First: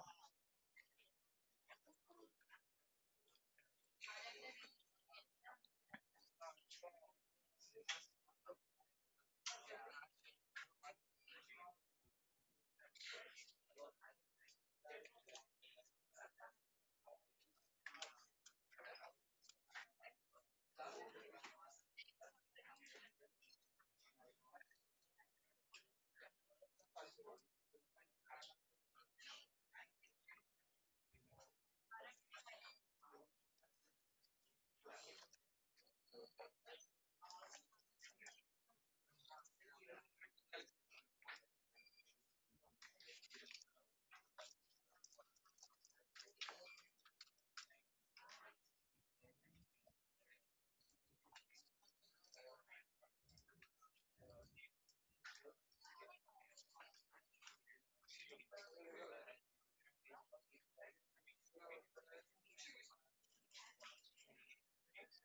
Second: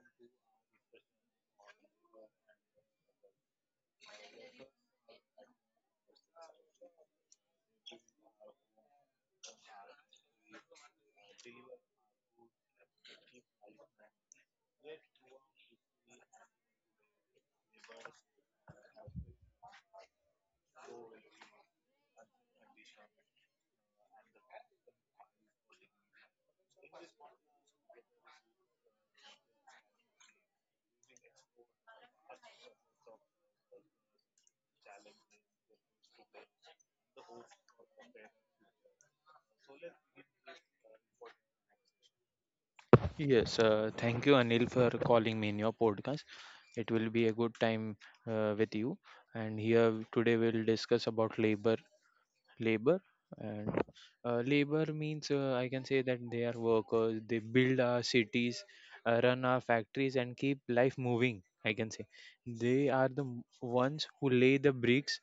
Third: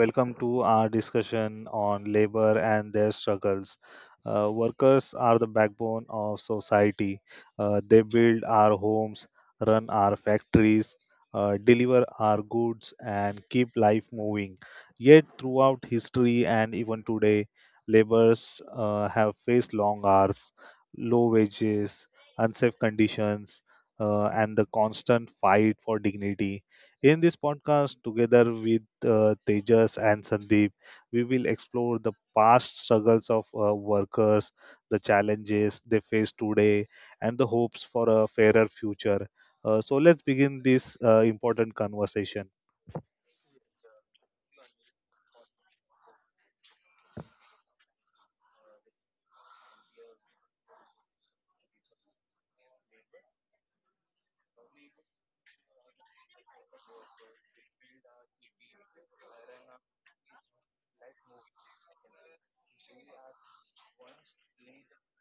welcome to our discussion on labor and their struggles. Workers are the backbone of society. They build our homes, run our factories, deliver our goods, and keep life moving. Yet, throughout history and even today, laborers have faced long hours, low wages, unsafe conditions, and the constant fight for dignity in this podcast, together with Tejas and Sandeep, we will explore the past struggles of workers, the challenges they face today, and the hopes for a fairer future. So, let's begin this important conversation. Yes, thank you, Anil, for calling me in your podcast. It will be a good time with you. And here today we'll discuss about labor. Labor and labor means I can say that they are workers. They build our cities, run our factories, and keep life moving. I can say they are the ones who lay the bricks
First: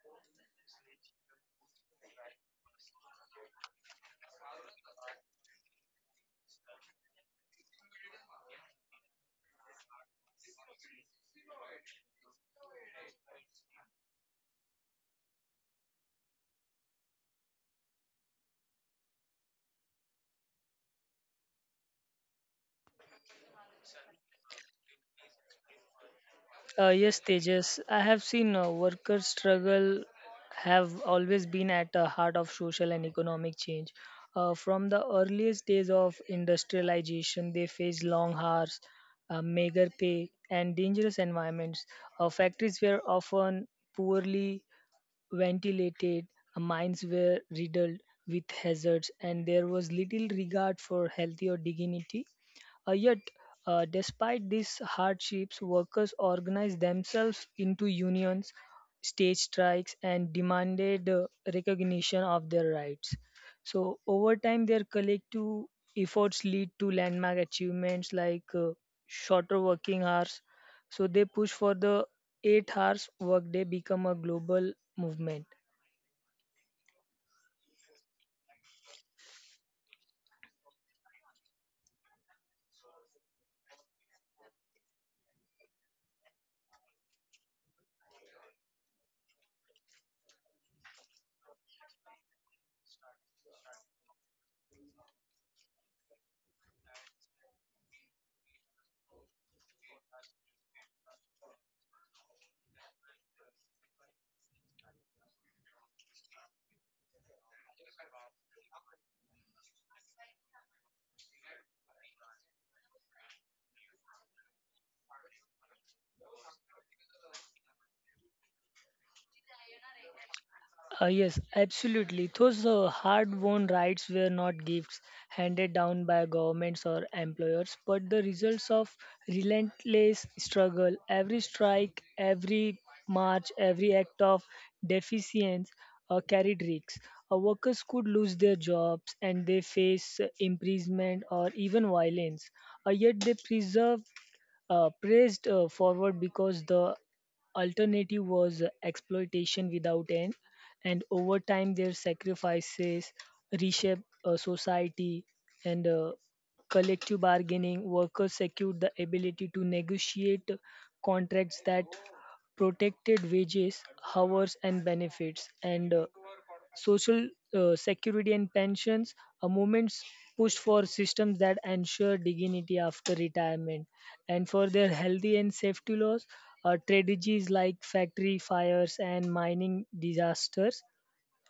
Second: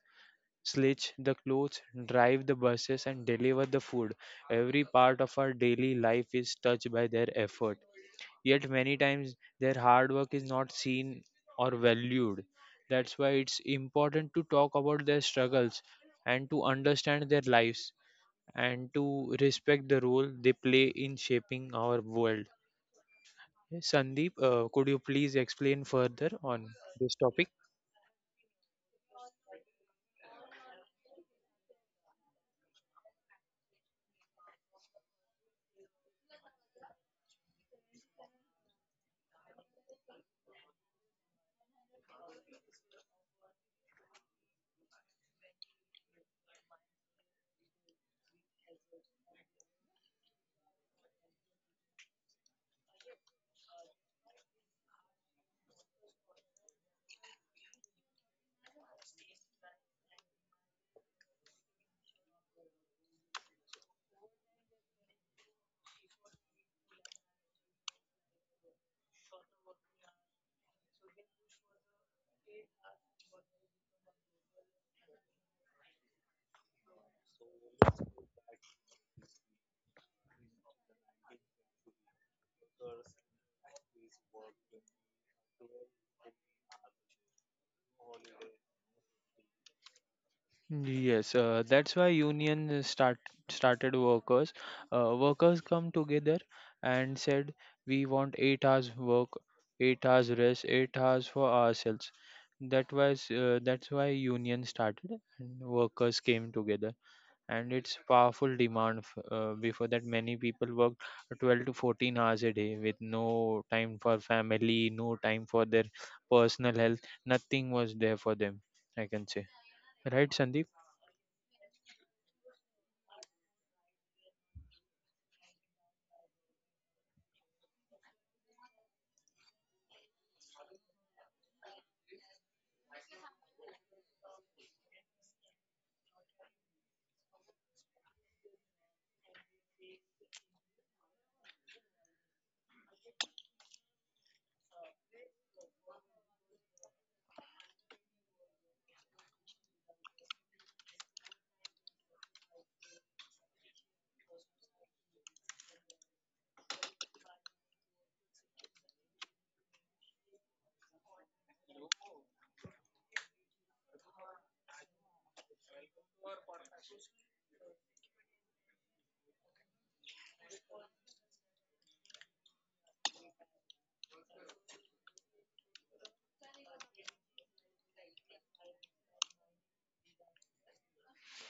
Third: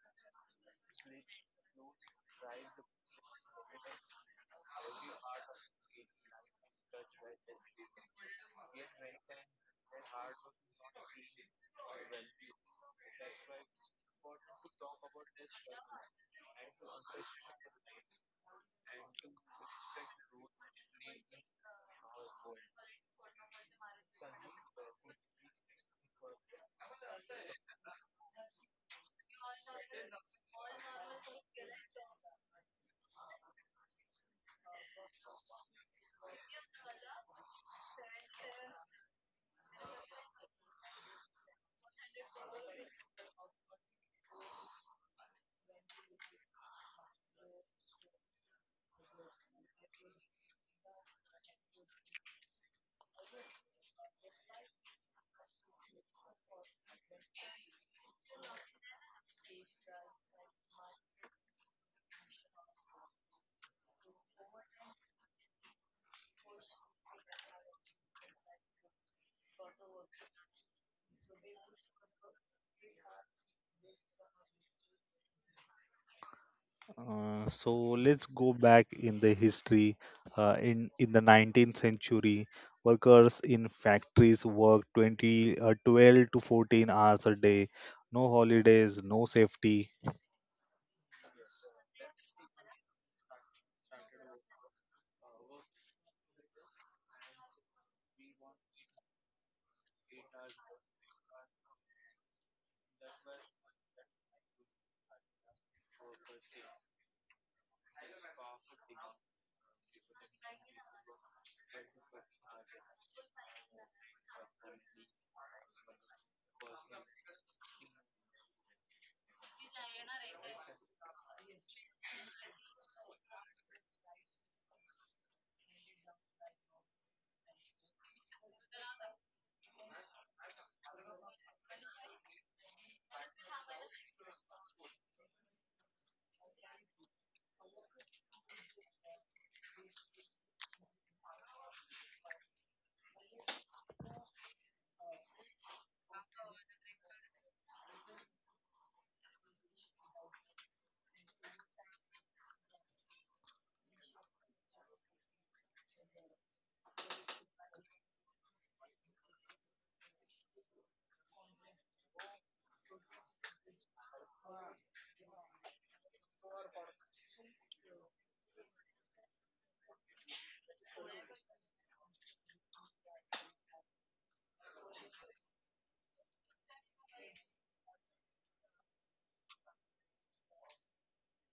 sledge the clothes, drive the buses, and deliver the food. Every part of our daily life is touched by their effort. Yet, many times, their hard work is not seen or valued. That's why it's important to talk about their struggles and to understand their lives and to respect the role they play in shaping our world. Sandeep, could you please explain further on Uh, this yes, topic? Tejas, I have seen workers' struggle have always been at the heart of social and economic change. From the earliest days of industrialization, they faced long hours, meager pay, and dangerous environments. Factories were often poorly ventilated, mines were riddled with hazards, and there was little regard for health or dignity. Uh, yet, Despite these hardships, workers organized themselves into unions, staged strikes, and demanded recognition of their rights. So, over time, their collective efforts lead to landmark achievements like shorter working hours, so they push for the 8 hours workday become a global movement. So, let's go back in the history. In the 19th century, workers in factories worked 12 to 14 hours a day. No holidays, no safety. Yes, that's why union started workers. Workers come together and said, "We want 8 hours work, 8 hours rest, 8 hours for ourselves." That's why union started and workers came together, and it's powerful demand. Before that, many people worked 12 to 14 hours a day with no time for family, no time for their personal health. Nothing was there for them. I can say, right, Sandeep? Yes, absolutely. Those hard-won rights were not gifts handed down by governments or employers, but the results of relentless struggle. Every strike, every march, every act of defiance carried risks. Workers could lose their jobs and they face imprisonment or even violence. Yet they preserve pressed forward because the alternative was exploitation without end. And over time, their sacrifices reshape society and collective bargaining. Workers secured the ability to negotiate contracts that protected wages, hours, and benefits. And social security and pensions a movements pushed for systems that ensure dignity after retirement and for their healthy and safety laws strategies like factory fires and mining disasters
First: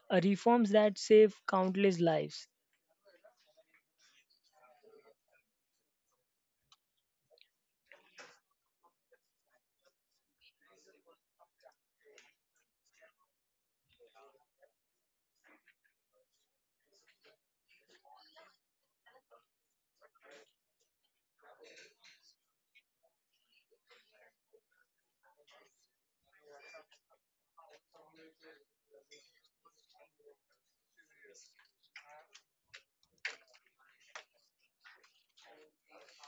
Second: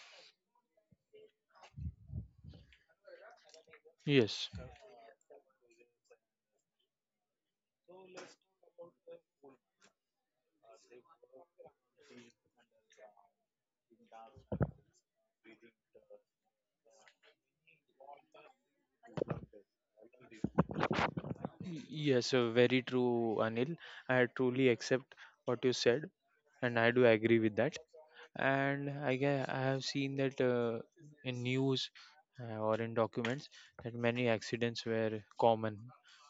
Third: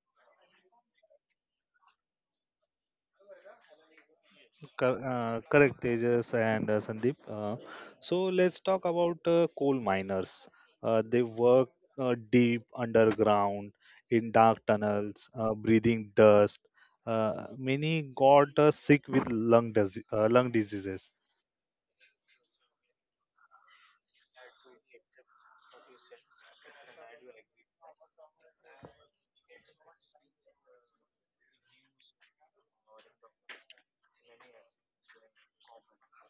reforms that save countless lives. Yes, Correct, Tejas and Sandeep. So let's talk about coal miners. They work deep underground in dark tunnels, breathing dust. Many got sick with lung diseases. yes, very true, Anil. I truly accept what you said, and I do agree with that. And I have seen that in news or in documents that many accidents were common.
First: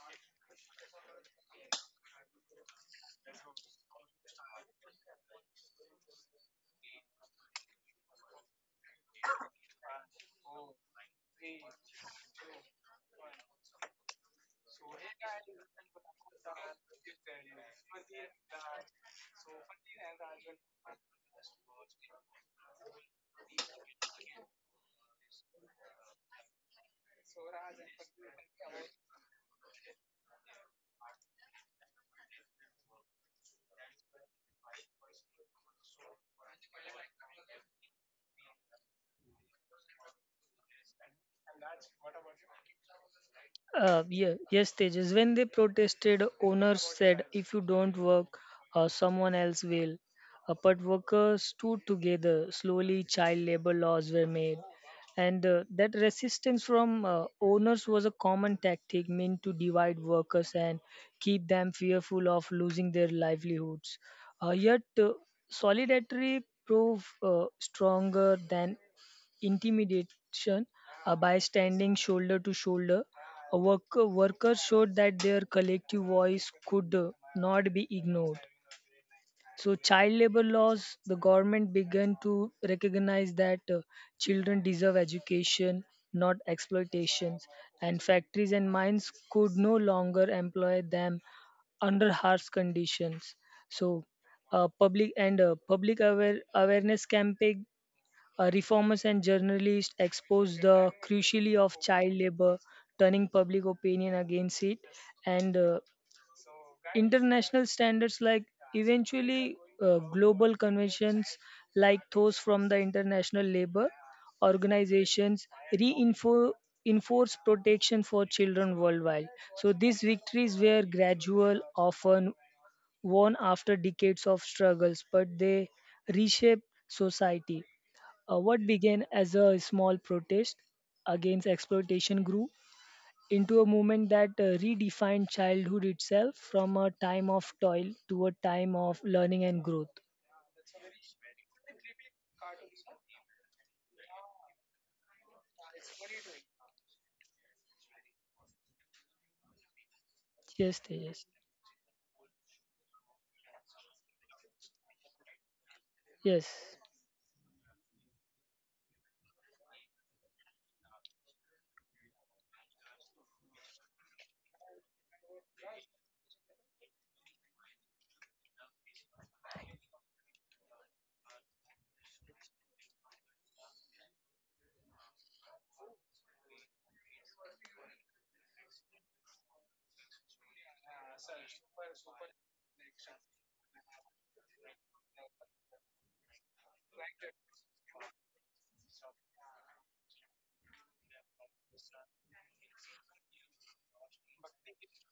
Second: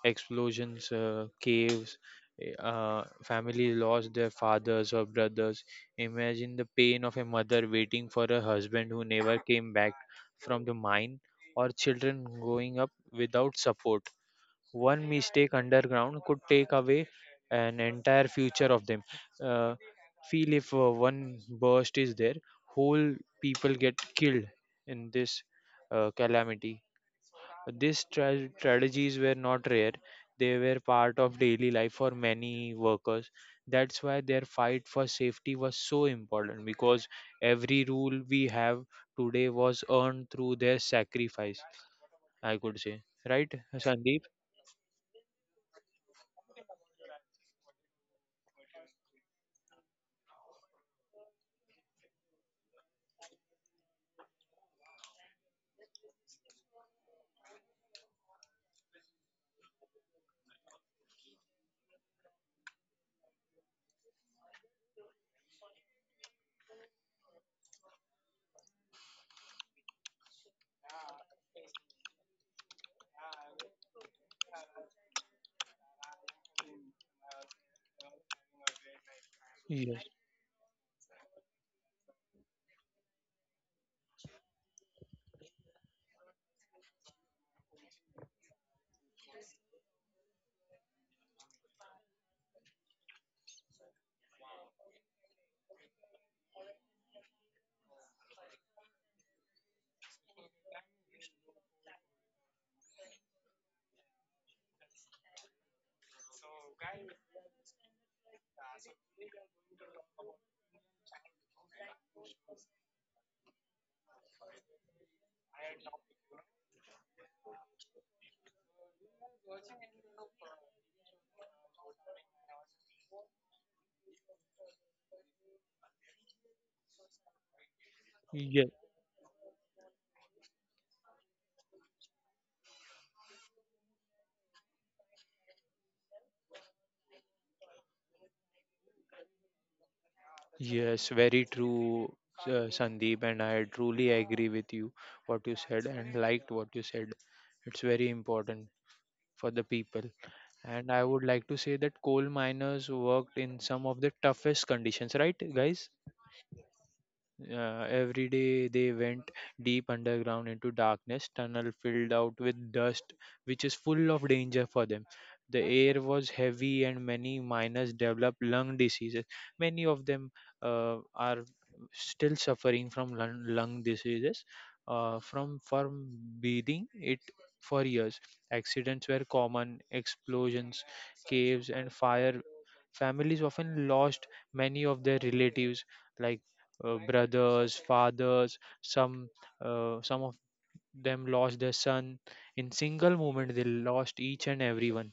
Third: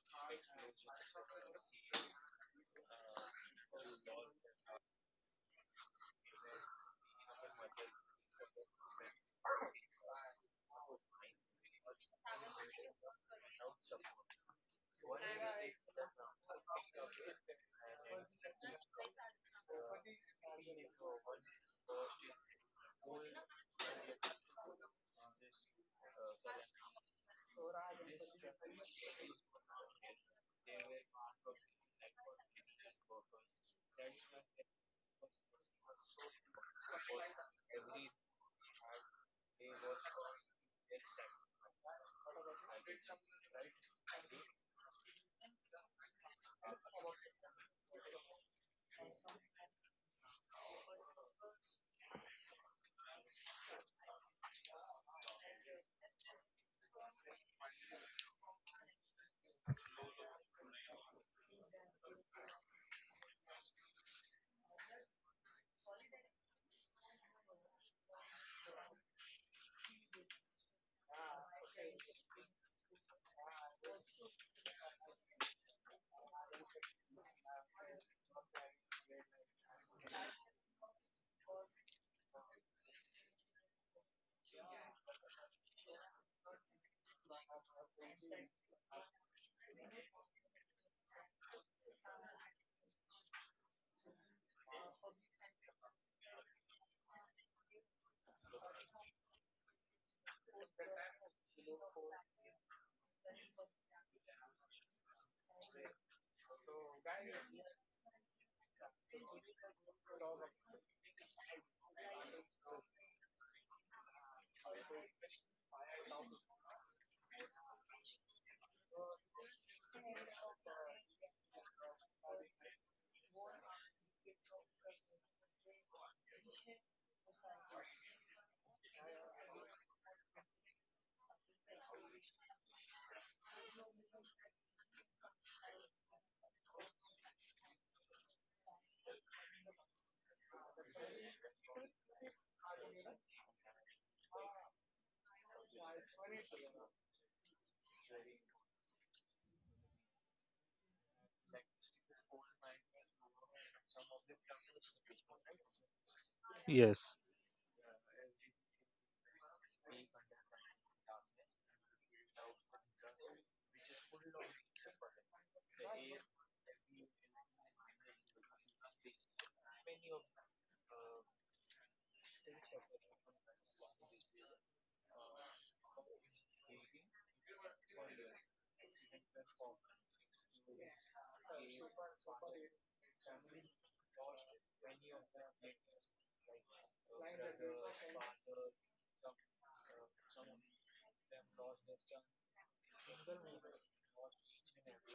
Explosions, caves, family lost their fathers or brothers. Imagine the pain of a mother waiting for a husband who never came back from the mine, or children growing up without support. One mistake underground could take away an entire future of them. Uh, feel if one burst is there, whole people get killed in this calamity. These tragedies were not rare; they were part of daily life for many workers. That's why their fight for safety was so important because every rule we have today was earned through their sacrifice. I could say, right, Sandeep? Yeah, yes, Tejas. When they protested, owners said, if you don't work, someone else will. But workers stood together. Slowly, child labor laws were made. And that resistance from owners was a common tactic meant to divide workers and keep them fearful of losing their livelihoods. Uh, yet, uh, Solidarity proved stronger than intimidation by standing shoulder to shoulder. Workers showed that their collective voice could not be ignored. So, Yes, child labor laws, the government began to recognize that children deserve education, not exploitations, and factories and mines could no longer employ them under harsh conditions. So, public and public awareness campaign reformers and journalists exposed the cruelty of child labor, turning public opinion against it, and international standards like eventually global conventions like those from the International Labor Organizations reinforce enforce protection for children worldwide. So these victories were gradual, often won after decades of struggles, but they reshape society. What yes, began as a small protest against exploitation grew into a movement that redefined childhood itself from a time of toil to a time of learning and growth. yes, very true, Sandeep, and I truly agree with you what you said and liked what you said. It's very important for the people. Yes, And I yes, would like to say that coal miners worked in some of the toughest conditions, right, guys? yes. Yes, Every day they went deep underground into darkness, tunnel filled out with dust, which is full of danger for them. The air was heavy, and many miners developed lung diseases. Many of them are still suffering from lung diseases from breathing it for years. Accidents were common, explosions, caves, and fire. Families often lost many of their relatives like brothers, fathers. Some of them lost their son. In single moment, they lost each and everyone.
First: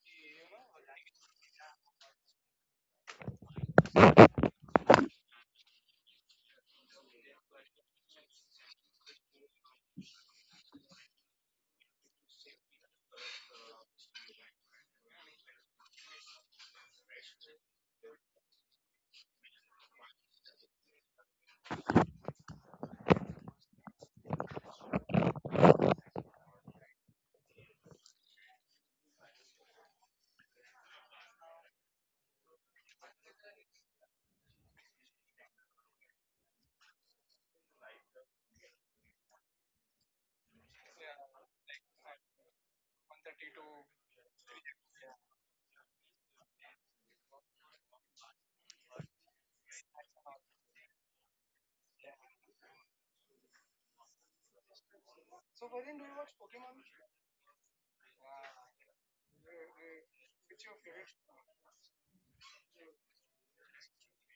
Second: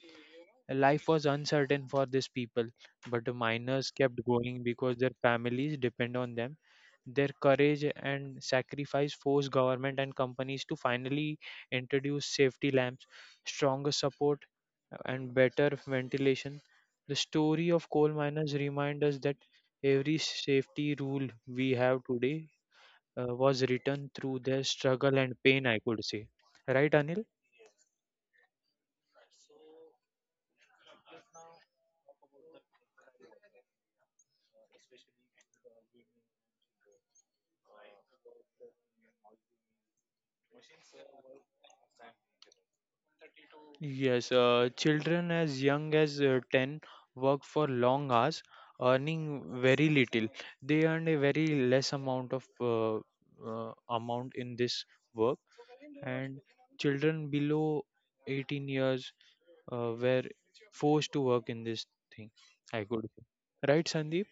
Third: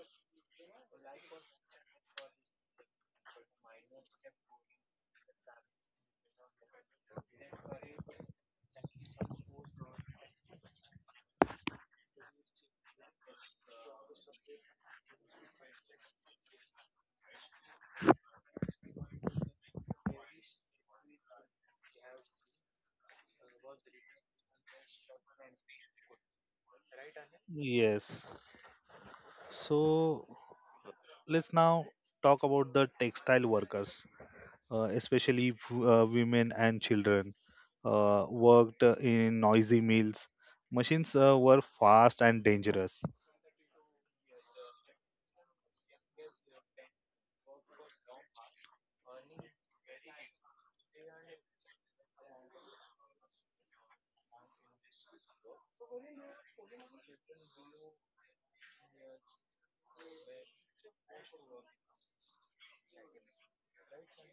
Life was uncertain for these people, but the miners kept going because their families depend on them. Their courage and sacrifice forced government and companies to finally introduce safety lamps, stronger support, and better ventilation. The story of coal miners reminds us that every safety rule we have today was written through their struggle and pain, I could say. Right, Anil? yes. So let's now talk about the textile workers. Especially women and children worked in noisy mills. Machines were fast and dangerous. Yes, children as young as 10 work for long hours, earning very little. They earn a very less amount of uh, amount in this work, and children below 18 years were forced to work in this thing. I could say. Right, Sandeep?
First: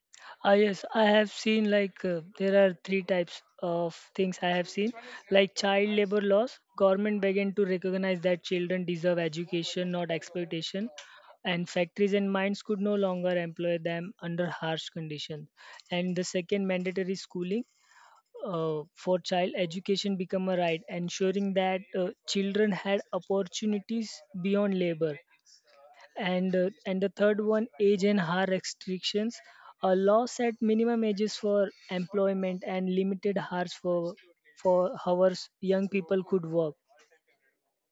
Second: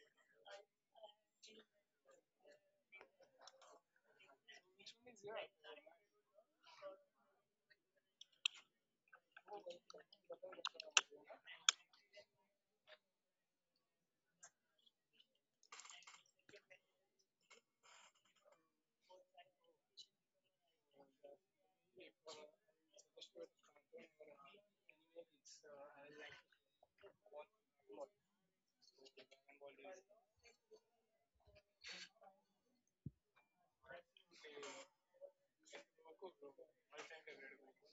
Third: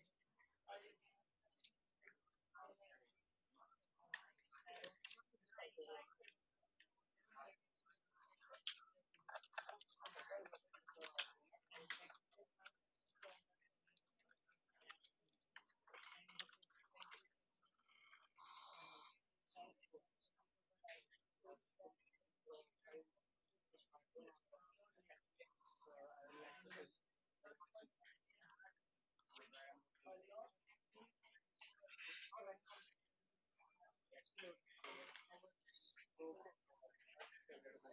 Ah, yes, I have seen like there are three types of things I have seen, like child labor laws. Government began to recognize that children deserve education, not exploitation, and factories and mines could no longer employ them under harsh conditions. And the second, mandatory schooling for child education become a right, ensuring that children had opportunities beyond labor, and and the third one, age and hour restrictions, a law set minimum ages for employment and limited hours for hours young people could work.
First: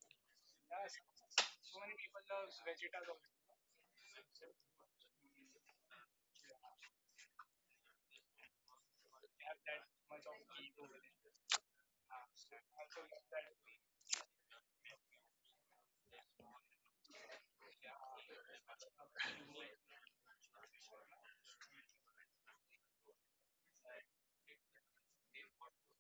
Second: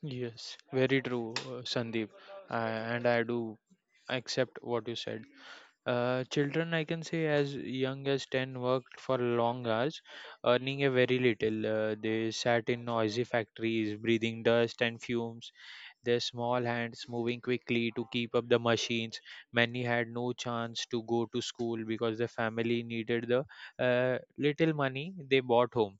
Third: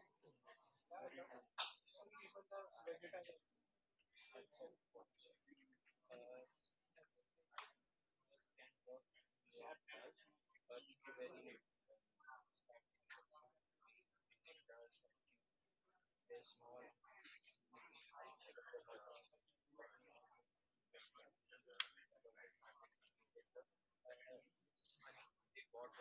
Yes, very true, Sandeep. I, and I do accept what you said. Children, I can say, as young as 10, worked for long hours, earning a very little. They sat in noisy factories, breathing dust and fumes, their small hands moving quickly to keep up the machines. Many had no chance to go to school because the family needed the little money they brought home.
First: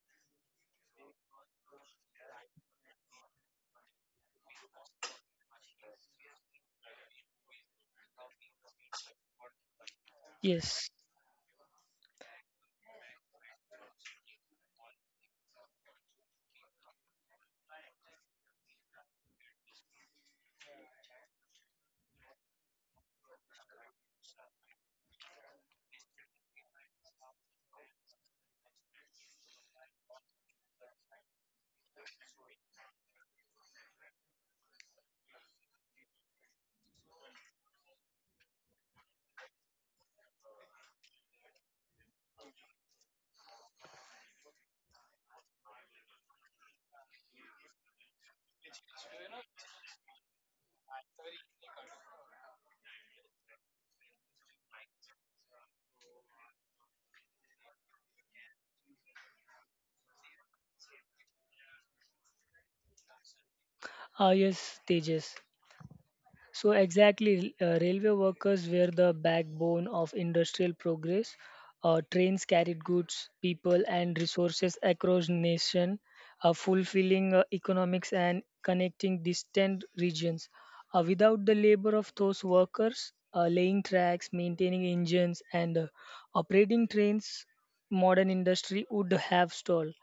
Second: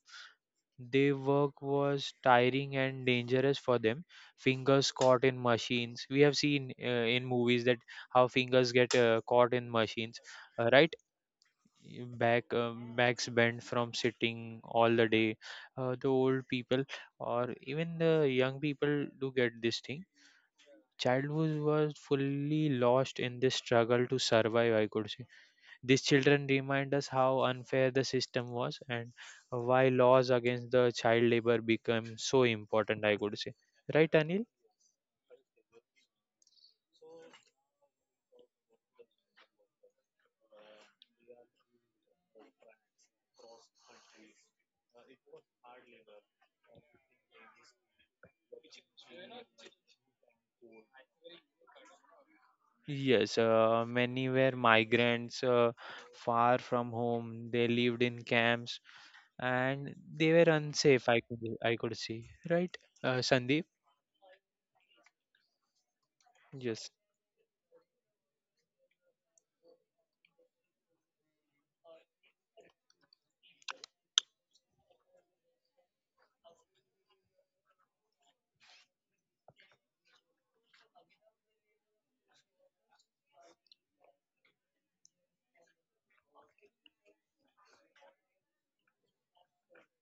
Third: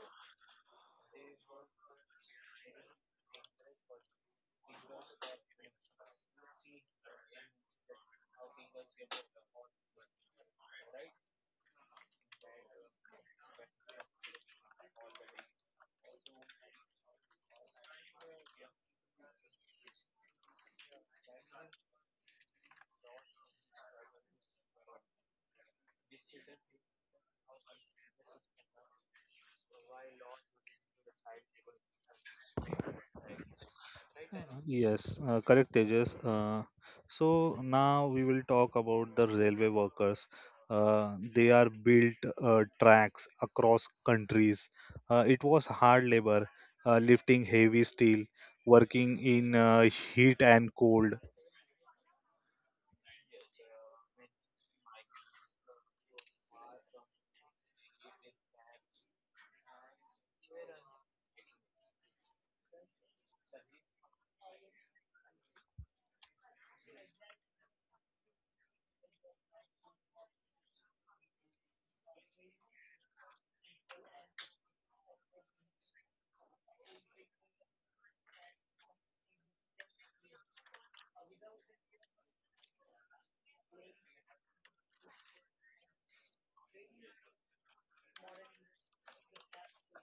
Their work was tiring and dangerous for them. Fingers caught in machines. We have seen in movies that how fingers get caught in machines, Yes, right? Backs bent from sitting all the day. The old people or even the young people do get this thing. Childhood was fully lost in this struggle to survive. I could say these children remind us how unfair the system was and why laws against the child labor become so important, I would say. Right, Anil? Yes, correct, Tejas. So now we will talk about the railway workers. They are built tracks across countries. It was hard labor, lifting heavy steel, working in heat and cold. Yes, many were migrants far from home. They lived in camps and they were unsafe, I could see. Right, Sandeep? ah, yes, Tejas. So Yes. exactly, railway workers were the backbone of industrial progress. Trains carried goods, people, and resources across nation, fulfilling economics and connecting distant regions. Without the labor of those workers, laying tracks, maintaining engines, and operating trains, modern industry would have stalled.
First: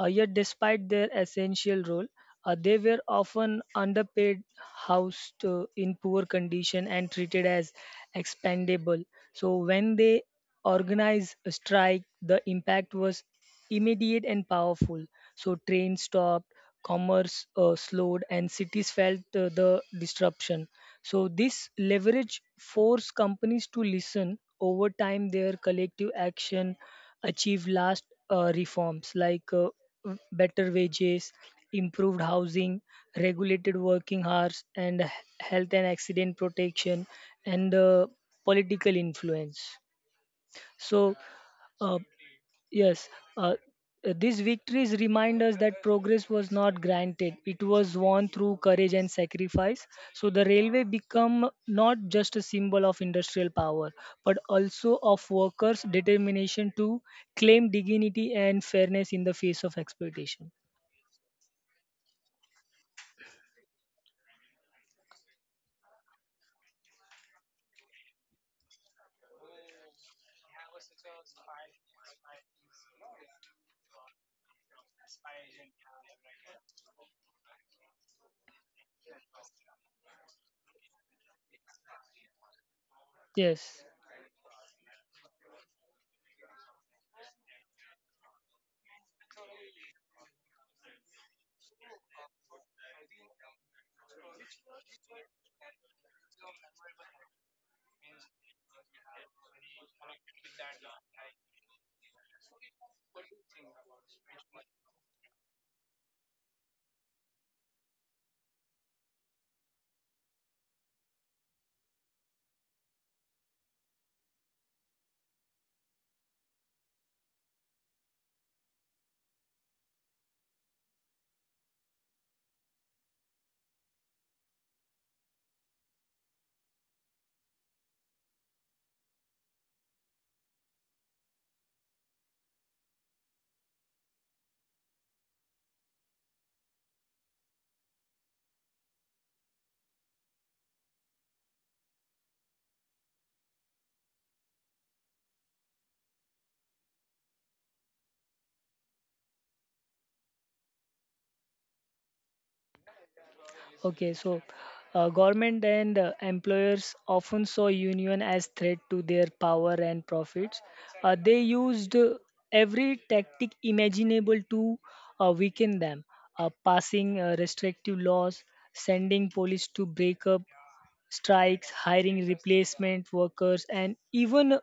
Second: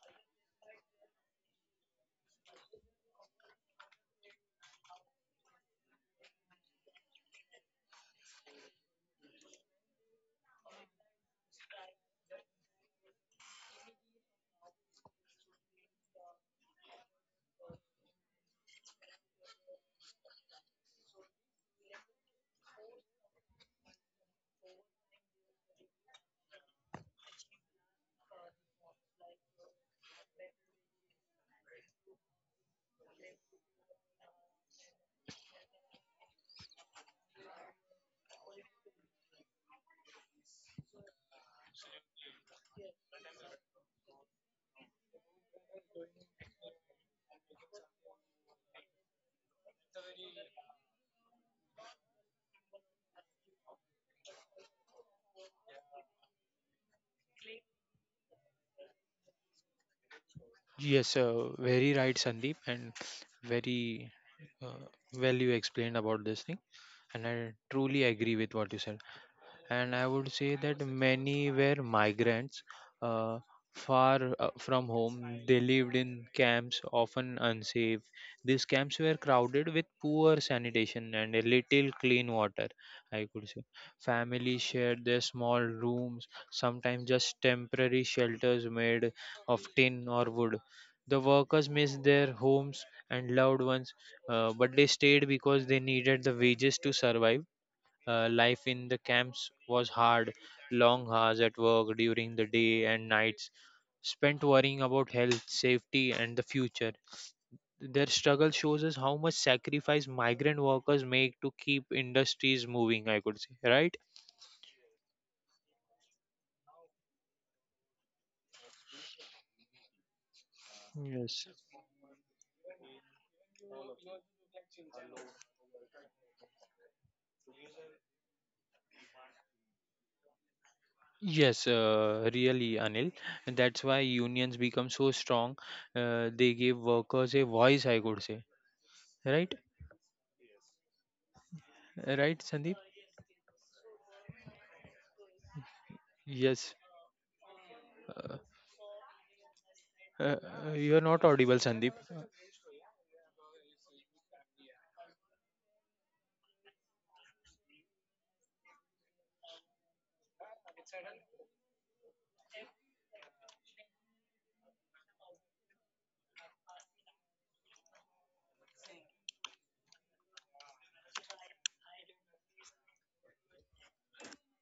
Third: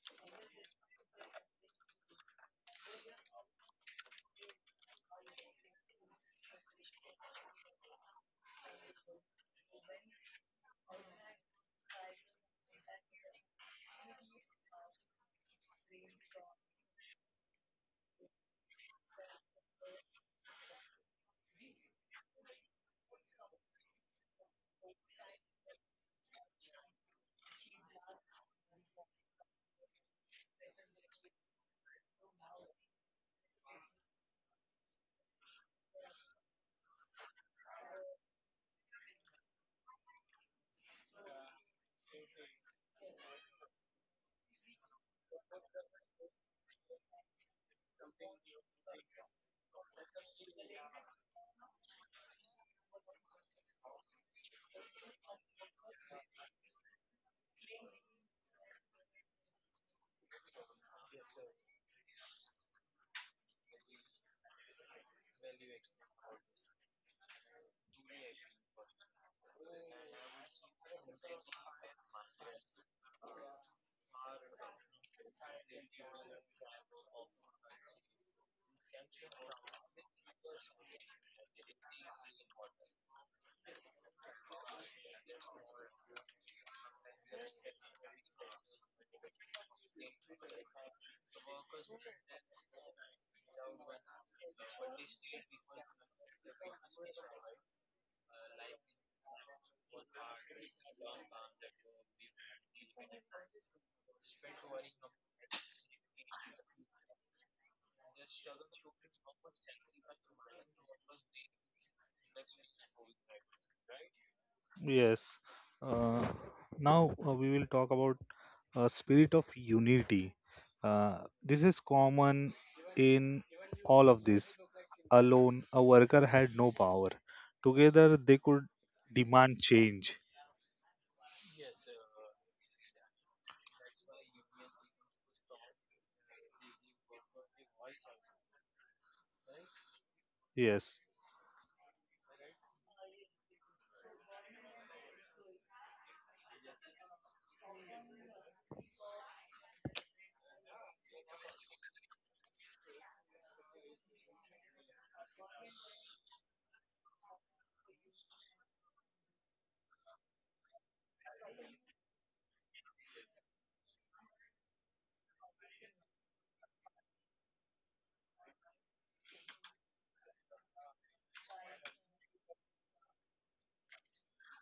Yet, despite their essential role, they were often underpaid, housed in poor condition, and treated as expendable. So, when they organized a strike, the impact was immediate and powerful. So, trains stopped, commerce slowed, and cities felt the disruption. So, this leverage forced companies to listen. Over time, their collective action Achieve last reforms like better wages, improved housing, regulated working hours, and health and accident protection, and political influence. So, uh, Yes, uh, these victories remind us that progress was not granted. It was won through courage and sacrifice. So the railway become not just a symbol of industrial power, but also of workers' determination to claim dignity and fairness in the face of exploitation. Yes, very right, Sandeep, and very uh, well you explained about this thing, and I truly agree with what you said. And I would say that many were migrants uh, far from home. They lived in camps, often unsafe. These camps were crowded with poor sanitation and a little clean water, I could say. Yes. Families shared their small rooms, sometimes just temporary shelters made of tin or wood. The workers missed their homes and loved ones, but they stayed because they needed the wages to survive. Life in the camps was hard, long hours at work during the day and nights spent worrying about health, safety, and the future. Their struggle shows us how much sacrifice migrant workers make to keep industries moving, I could say, right? Yes. Uh, now we will talk about spirit of unity. Yes. This is common in all of this. Alone, a worker had no power. Together, they could demand change. Yes, really, Anil. And that's why unions become so strong. They give workers a voice, I could say, right? Yes. Right, Sandeep? Yes. Uh, you're not audible, Sandeep. Okay, so government and employers often saw union as threat to their power and profits. They used every tactic imaginable to weaken them, passing restrictive laws, sending police to break up strikes, hiring replacement workers, and even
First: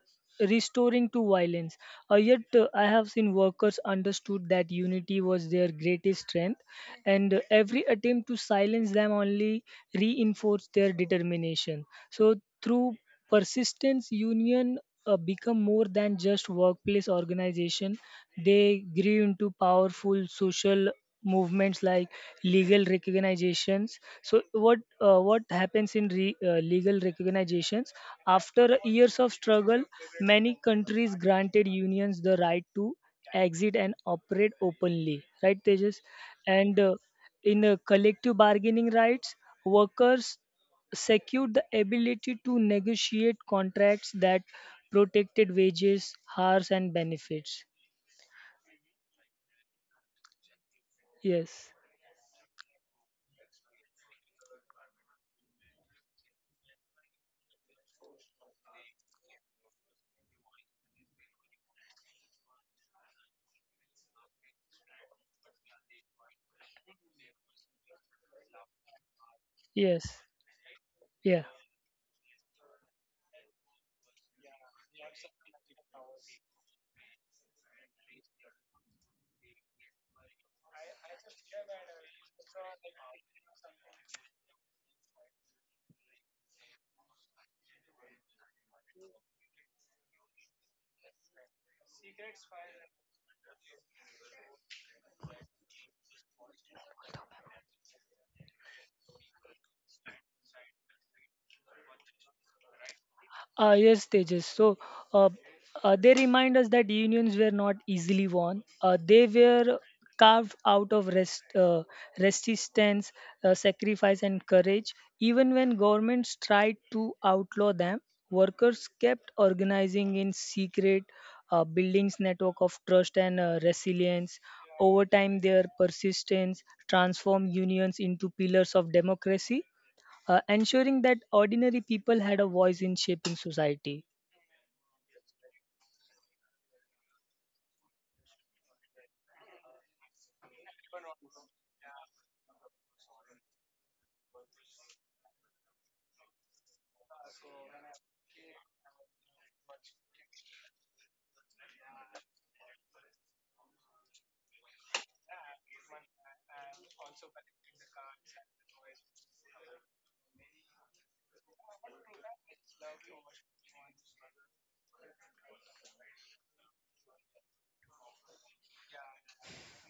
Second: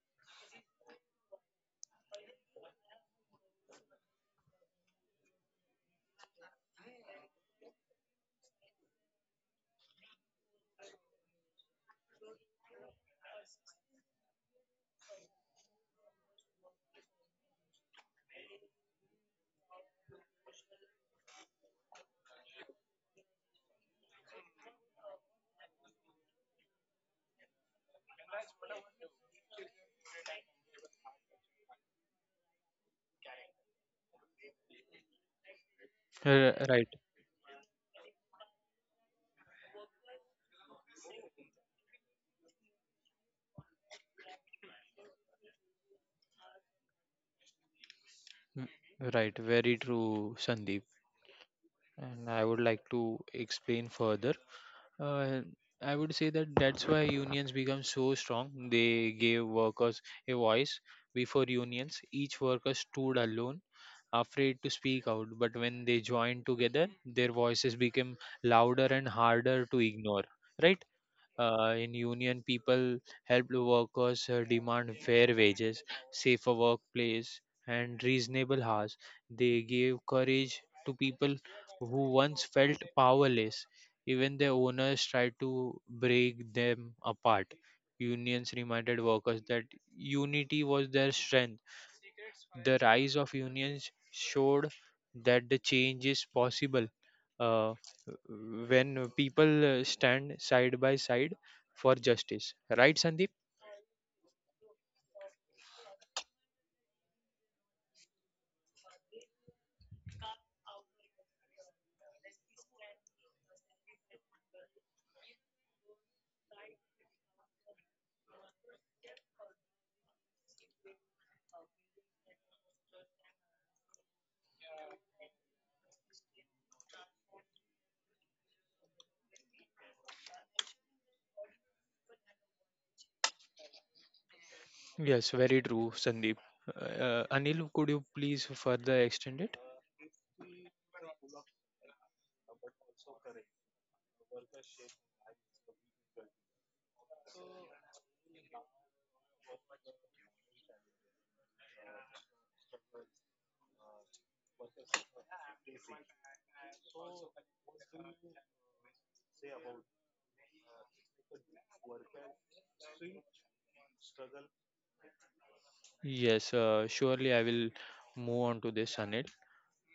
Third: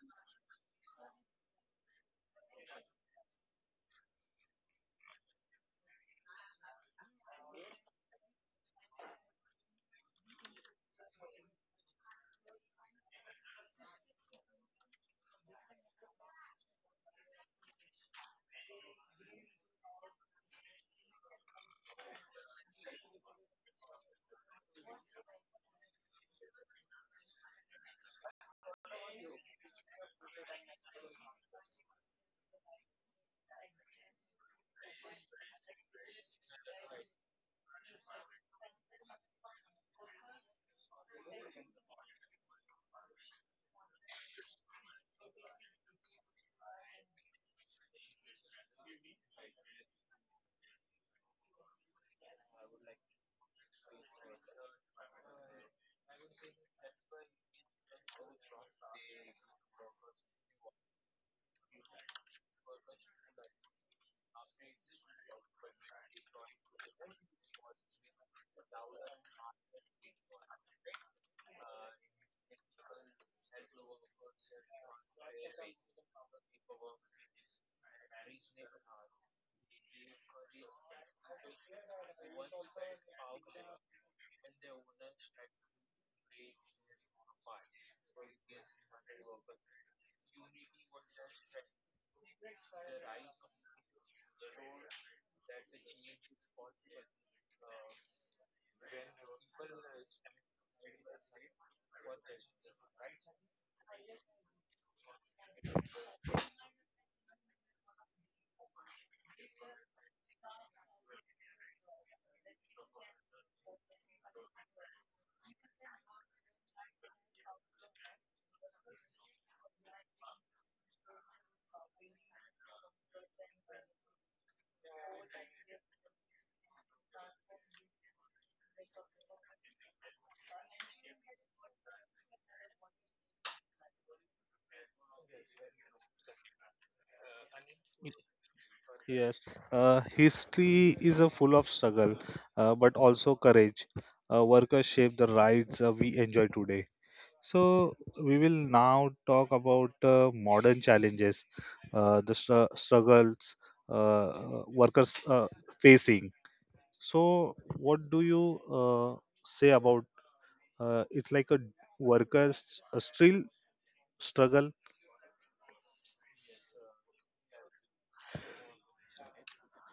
restoring to violence. I have seen workers understood that unity was their greatest strength, and every attempt to silence them only reinforced their determination. So, through persistence, union become more than just workplace organization. They grew into powerful social movements like legal recognizations. So what happens in legal recognizations? After years of struggle, many countries granted unions the right to exit and operate openly. Right, Tejas, and Right. in collective bargaining rights, workers secured the ability to negotiate contracts that protected wages, hours, and benefits. Mm. Right, very true, Sandeep. Yes, And I would like to explain further. Uh, I would say that that's why unions become so strong. They gave workers a voice. Before unions, each worker stood alone, afraid to speak out. But when they joined together, their voices became louder and harder to yes, ignore. Right? yeah. In union, people helped workers demand fair wages, safer workplace, and reasonable hours. They gave courage to people who once felt powerless. Even their owners tried to break them apart. Unions reminded workers that unity was their strength. The rise of unions showed that the change is possible uh, when people stand side by side for justice. Right, Sandeep? Yes, Tejas. So uh, they remind us that unions were not easily won. They were carved out of resistance, sacrifice, and courage. Even when governments tried to outlaw them, workers kept organizing in secret, buildings network of trust and resilience. Over time, their persistence transformed unions into pillars of democracy, ensuring that ordinary people had a voice in shaping society. Yes, very true, Sandeep. Anil, could you please further extend Yes. it? History is a full of struggle, but also courage. Workers shape the rights we enjoy today. So we will now talk about modern challenges, the struggles workers facing. So what do you say about it's like a workers still struggle? Yes, surely I will move on to this, Anil.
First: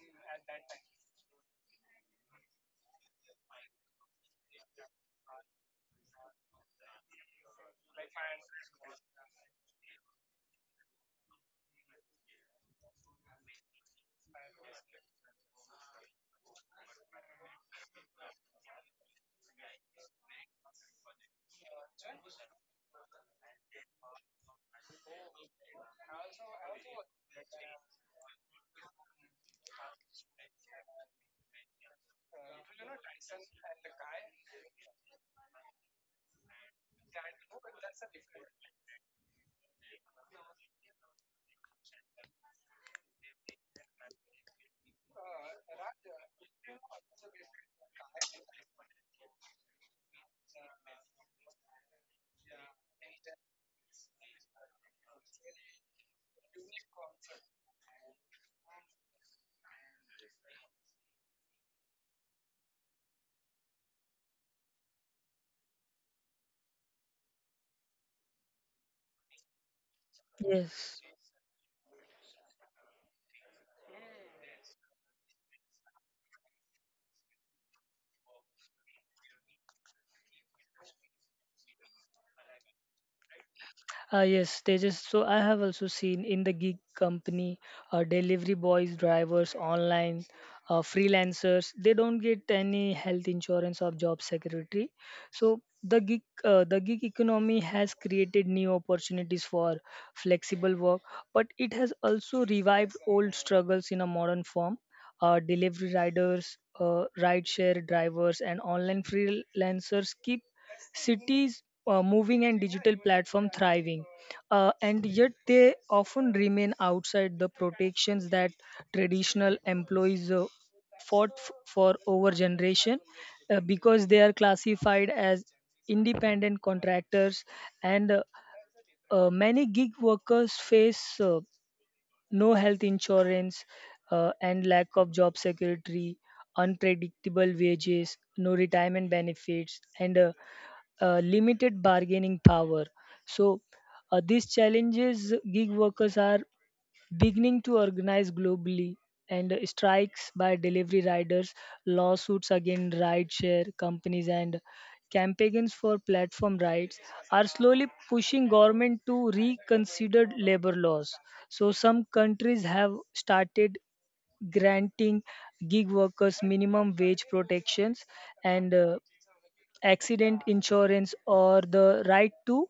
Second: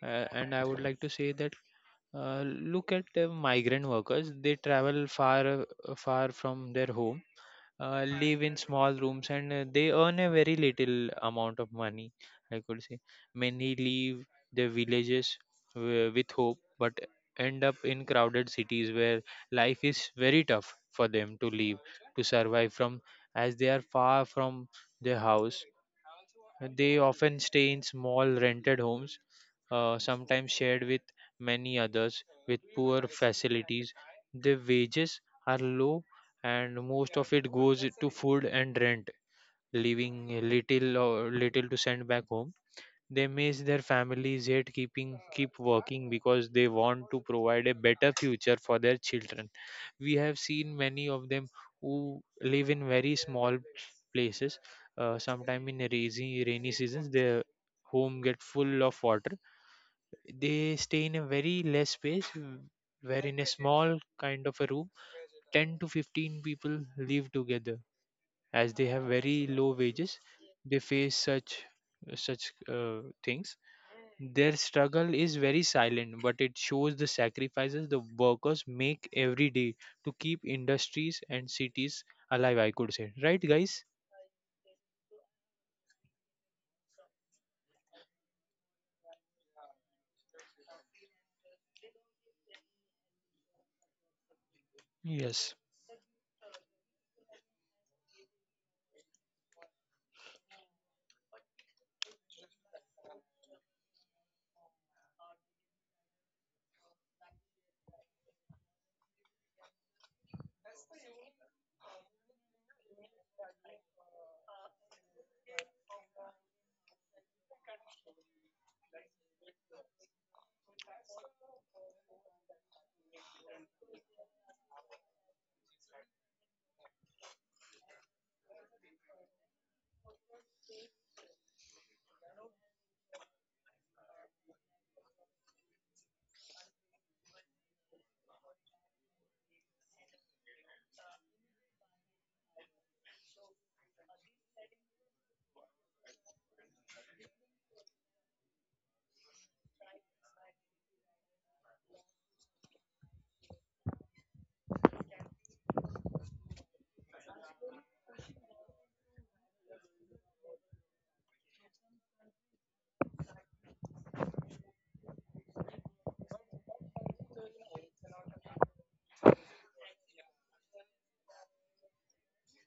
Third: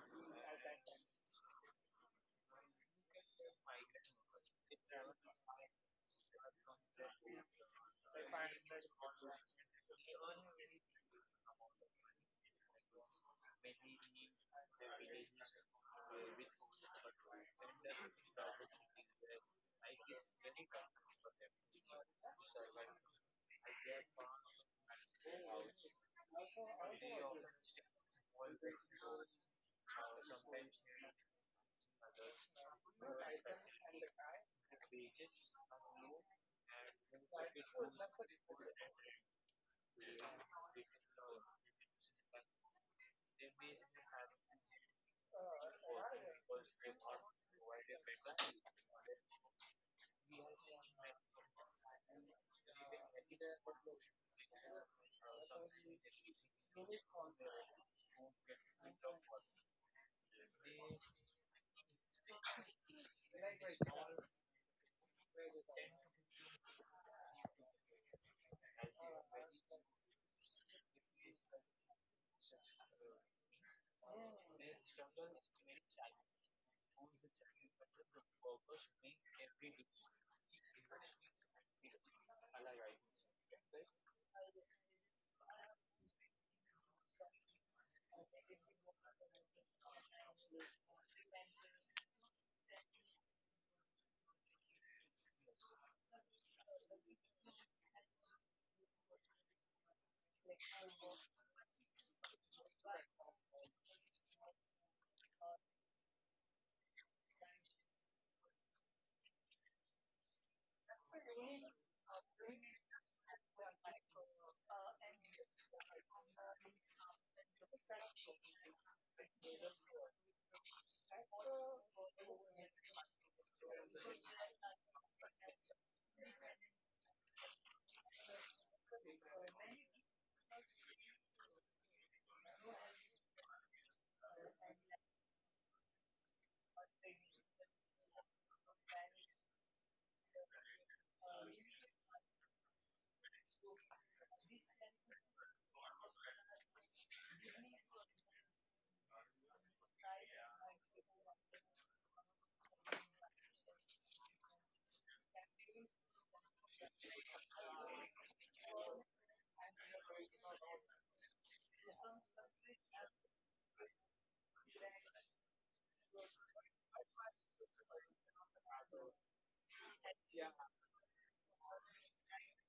And I would like to say that look at the migrant workers. They travel far from their home, live in small rooms, and they earn a very little amount of money. I could say many leave their villages uh, with hope, but end up in crowded cities where life is very tough for them to live to survive from, as they are far from their house. They often stay in small rented homes, sometimes shared with many others with poor facilities. Their wages are low, and most of it goes to food and rent, leaving little to send back home. They miss their families yet keep working because they want to provide a better future for their children. We have seen many of them who live in very small places. Sometime in rainy seasons, their home get full of water. They stay in a very less space, where in a small kind of a room, 10 to 15 people live together. As they have very low wages, they Yes. face such things. Their struggle is very silent, but it shows the sacrifices the workers make every day to keep industries and cities alive, I could say. Right, guys? Yes, Tejas. So I have also seen in the gig company, delivery boys, drivers, online, freelancers. They don't get any health insurance or job security. Yes, So the gig economy has created new opportunities for flexible work, but it has also revived old struggles in a modern form. Delivery riders, rideshare drivers, and online freelancers keep cities moving and digital platform thriving, and yet they often remain outside the protections that traditional employees fought for over generation because they are classified as independent contractors, and many gig workers face no health insurance, and lack of job security, unpredictable wages, no retirement benefits, and limited bargaining power. So, these challenges gig workers are beginning to organize globally, and strikes by delivery riders, lawsuits against rideshare companies, and campaigns for platform rights are slowly pushing government to reconsider labor laws. So some countries have started granting gig workers minimum wage protections and accident insurance or the right to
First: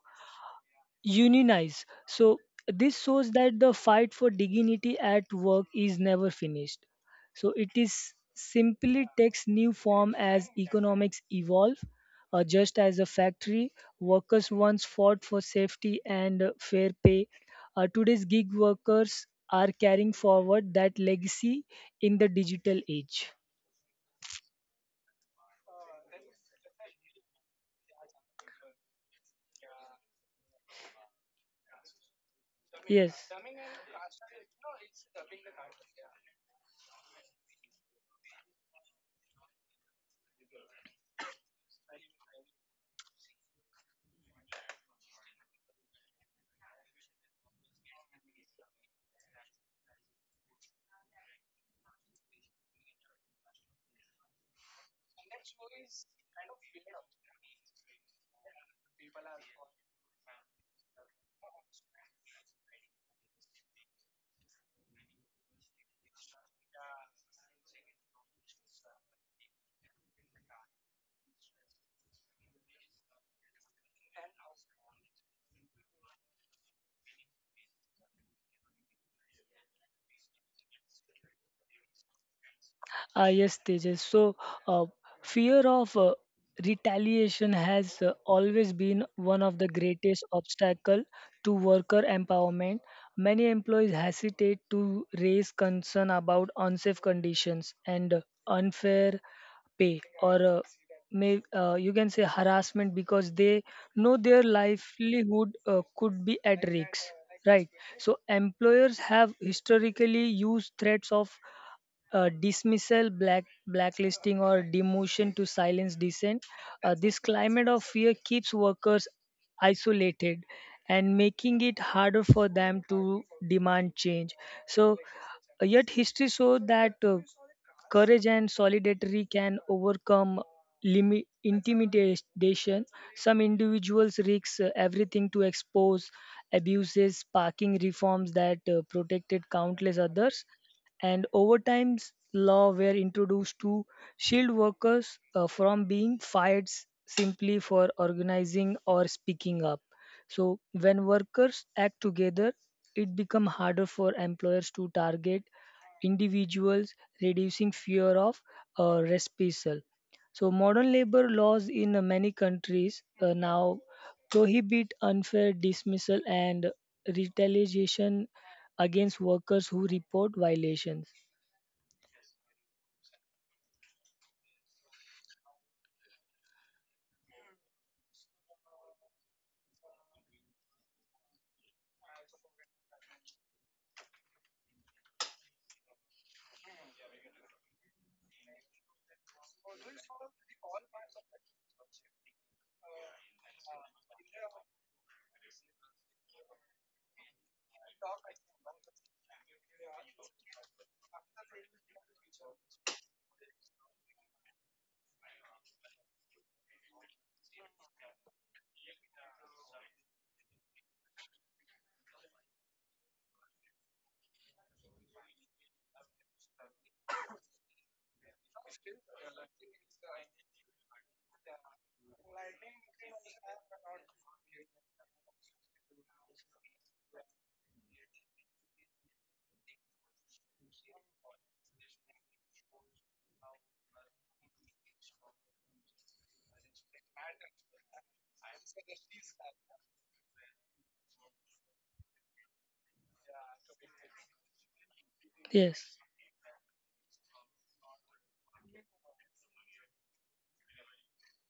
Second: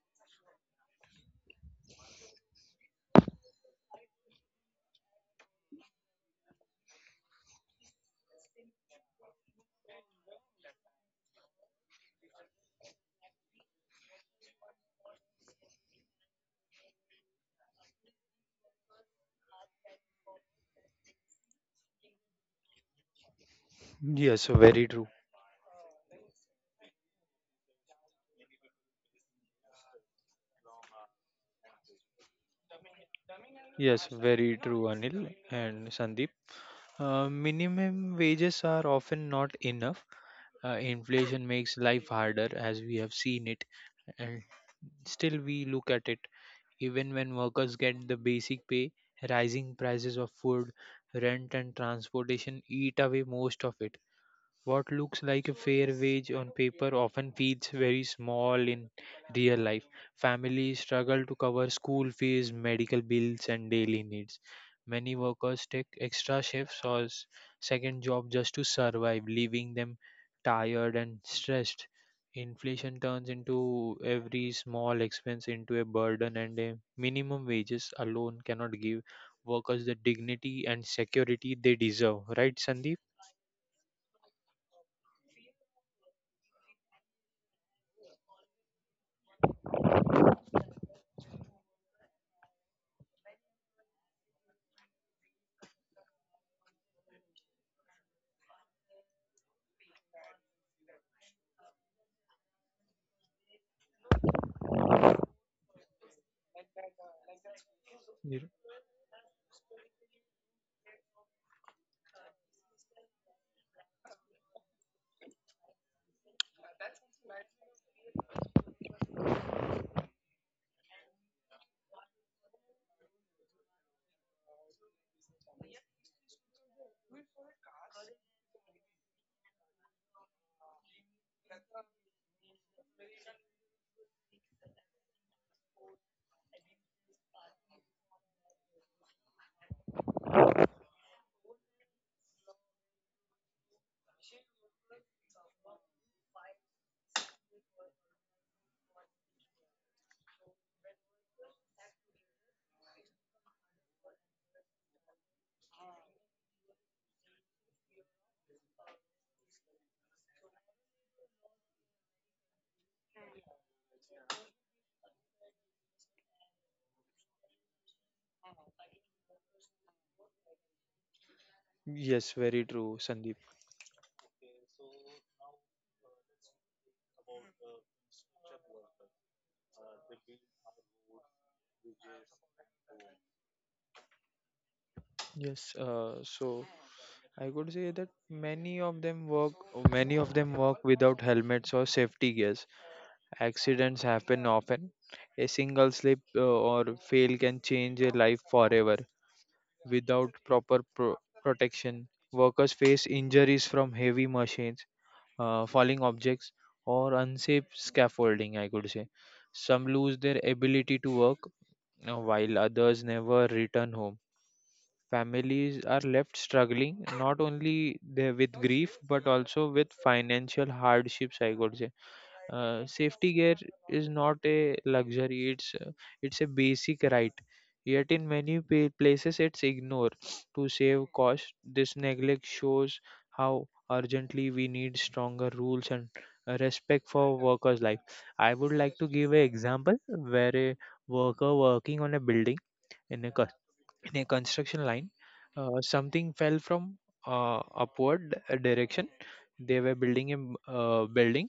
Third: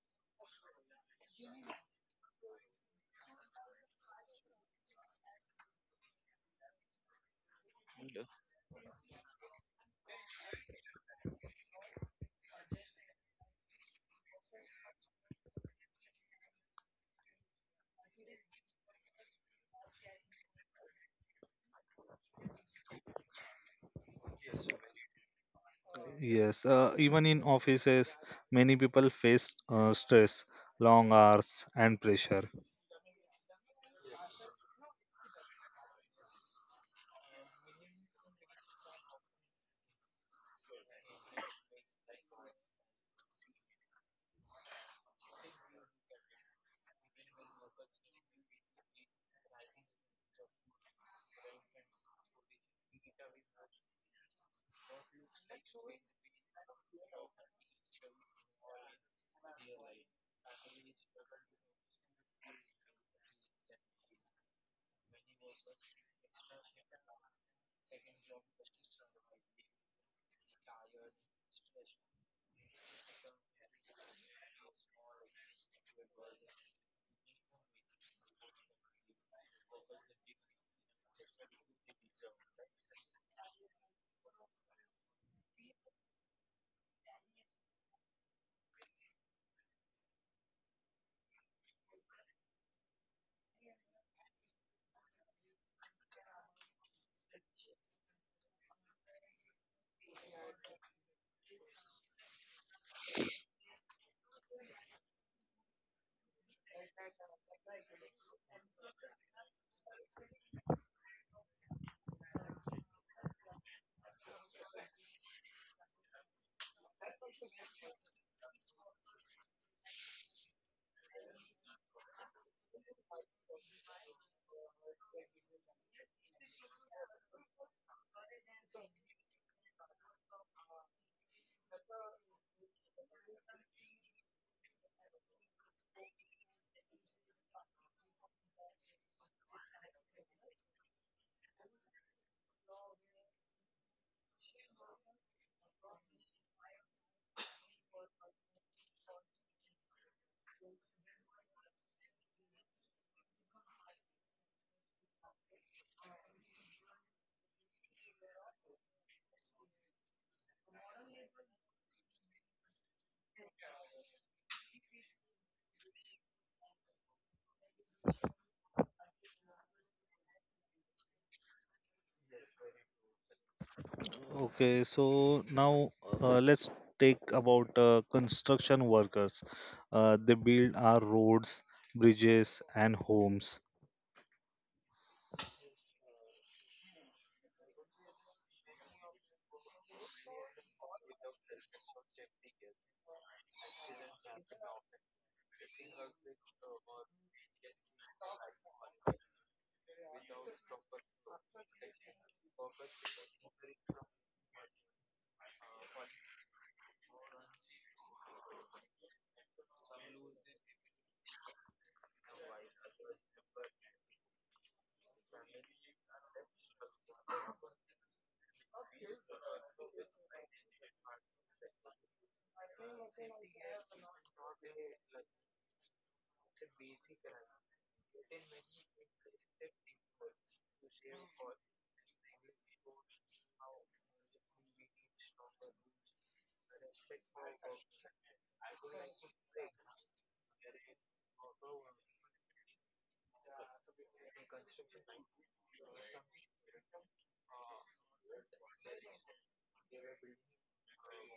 unionize. So this shows that the fight for dignity at work is never finished. So it is simply takes new form as economics evolve. Just as a factory, workers once fought for safety and fair pay. Today's gig workers are carrying forward that legacy in the digital age. yes, very true. Yes, even in offices, many people face stress, long hours, and pressure. Yes. Yes, very true, Anil and Sandeep. Minimum wages are often not enough. Inflation makes life harder, as we have seen it. And still, we look at it. Even when workers get the basic pay, rising prices of food, rent, and transportation eat away most of it. What looks like a fair wage on paper often feels very small in real life. Families struggle to cover school fees, medical bills, and daily needs. Many workers take extra shifts or second job just to survive, leaving them tired and stressed. Inflation turns into every small expense into a burden, and a minimum wages alone cannot give workers the dignity and security they deserve. Right, Sandeep? Tejas. So, uh, fear of retaliation has always been one of the greatest obstacle to worker empowerment. Many employees hesitate to raise concern about unsafe conditions and unfair pay or may you can say harassment because they know their livelihood could be at risk, right? So employers have historically used threats of dismissal, blacklisting, or demotion to silence dissent. This climate of fear keeps workers isolated and making it harder for them to demand change. So, yet history shows that courage and solidarity can overcome limit intimidation. Some individuals risk everything to expose abuses, sparking reforms that protected countless others, and over time law were introduced to shield workers from being fired simply for organizing or speaking up. So when workers act together it become harder for employers to target individuals, reducing fear of reprisal. So modern labor laws in many countries now prohibit unfair dismissal and retaliation against workers who report violations. Yes, very true, Sandeep. Okay, so now let's take about construction workers. They build our roads, bridges, and homes. Yes, so I could say that many of them work without helmets or safety gears. Accidents happen often. A single slip or fail can change a life forever. Without protection, workers face injuries from heavy machines, falling objects, or unsafe scaffolding. I could say some lose their ability to work, while others never return home. Families are left struggling not only there with grief but also with financial hardships I could say Safety gear is not a luxury, it's a basic right, yet in many places it's ignored to save cost. This neglect shows how urgently we need stronger rules and respect for workers life. I would like to give an example where a worker working on a building in a in a construction line, Yes. something fell from uh, upward direction. They were building a building.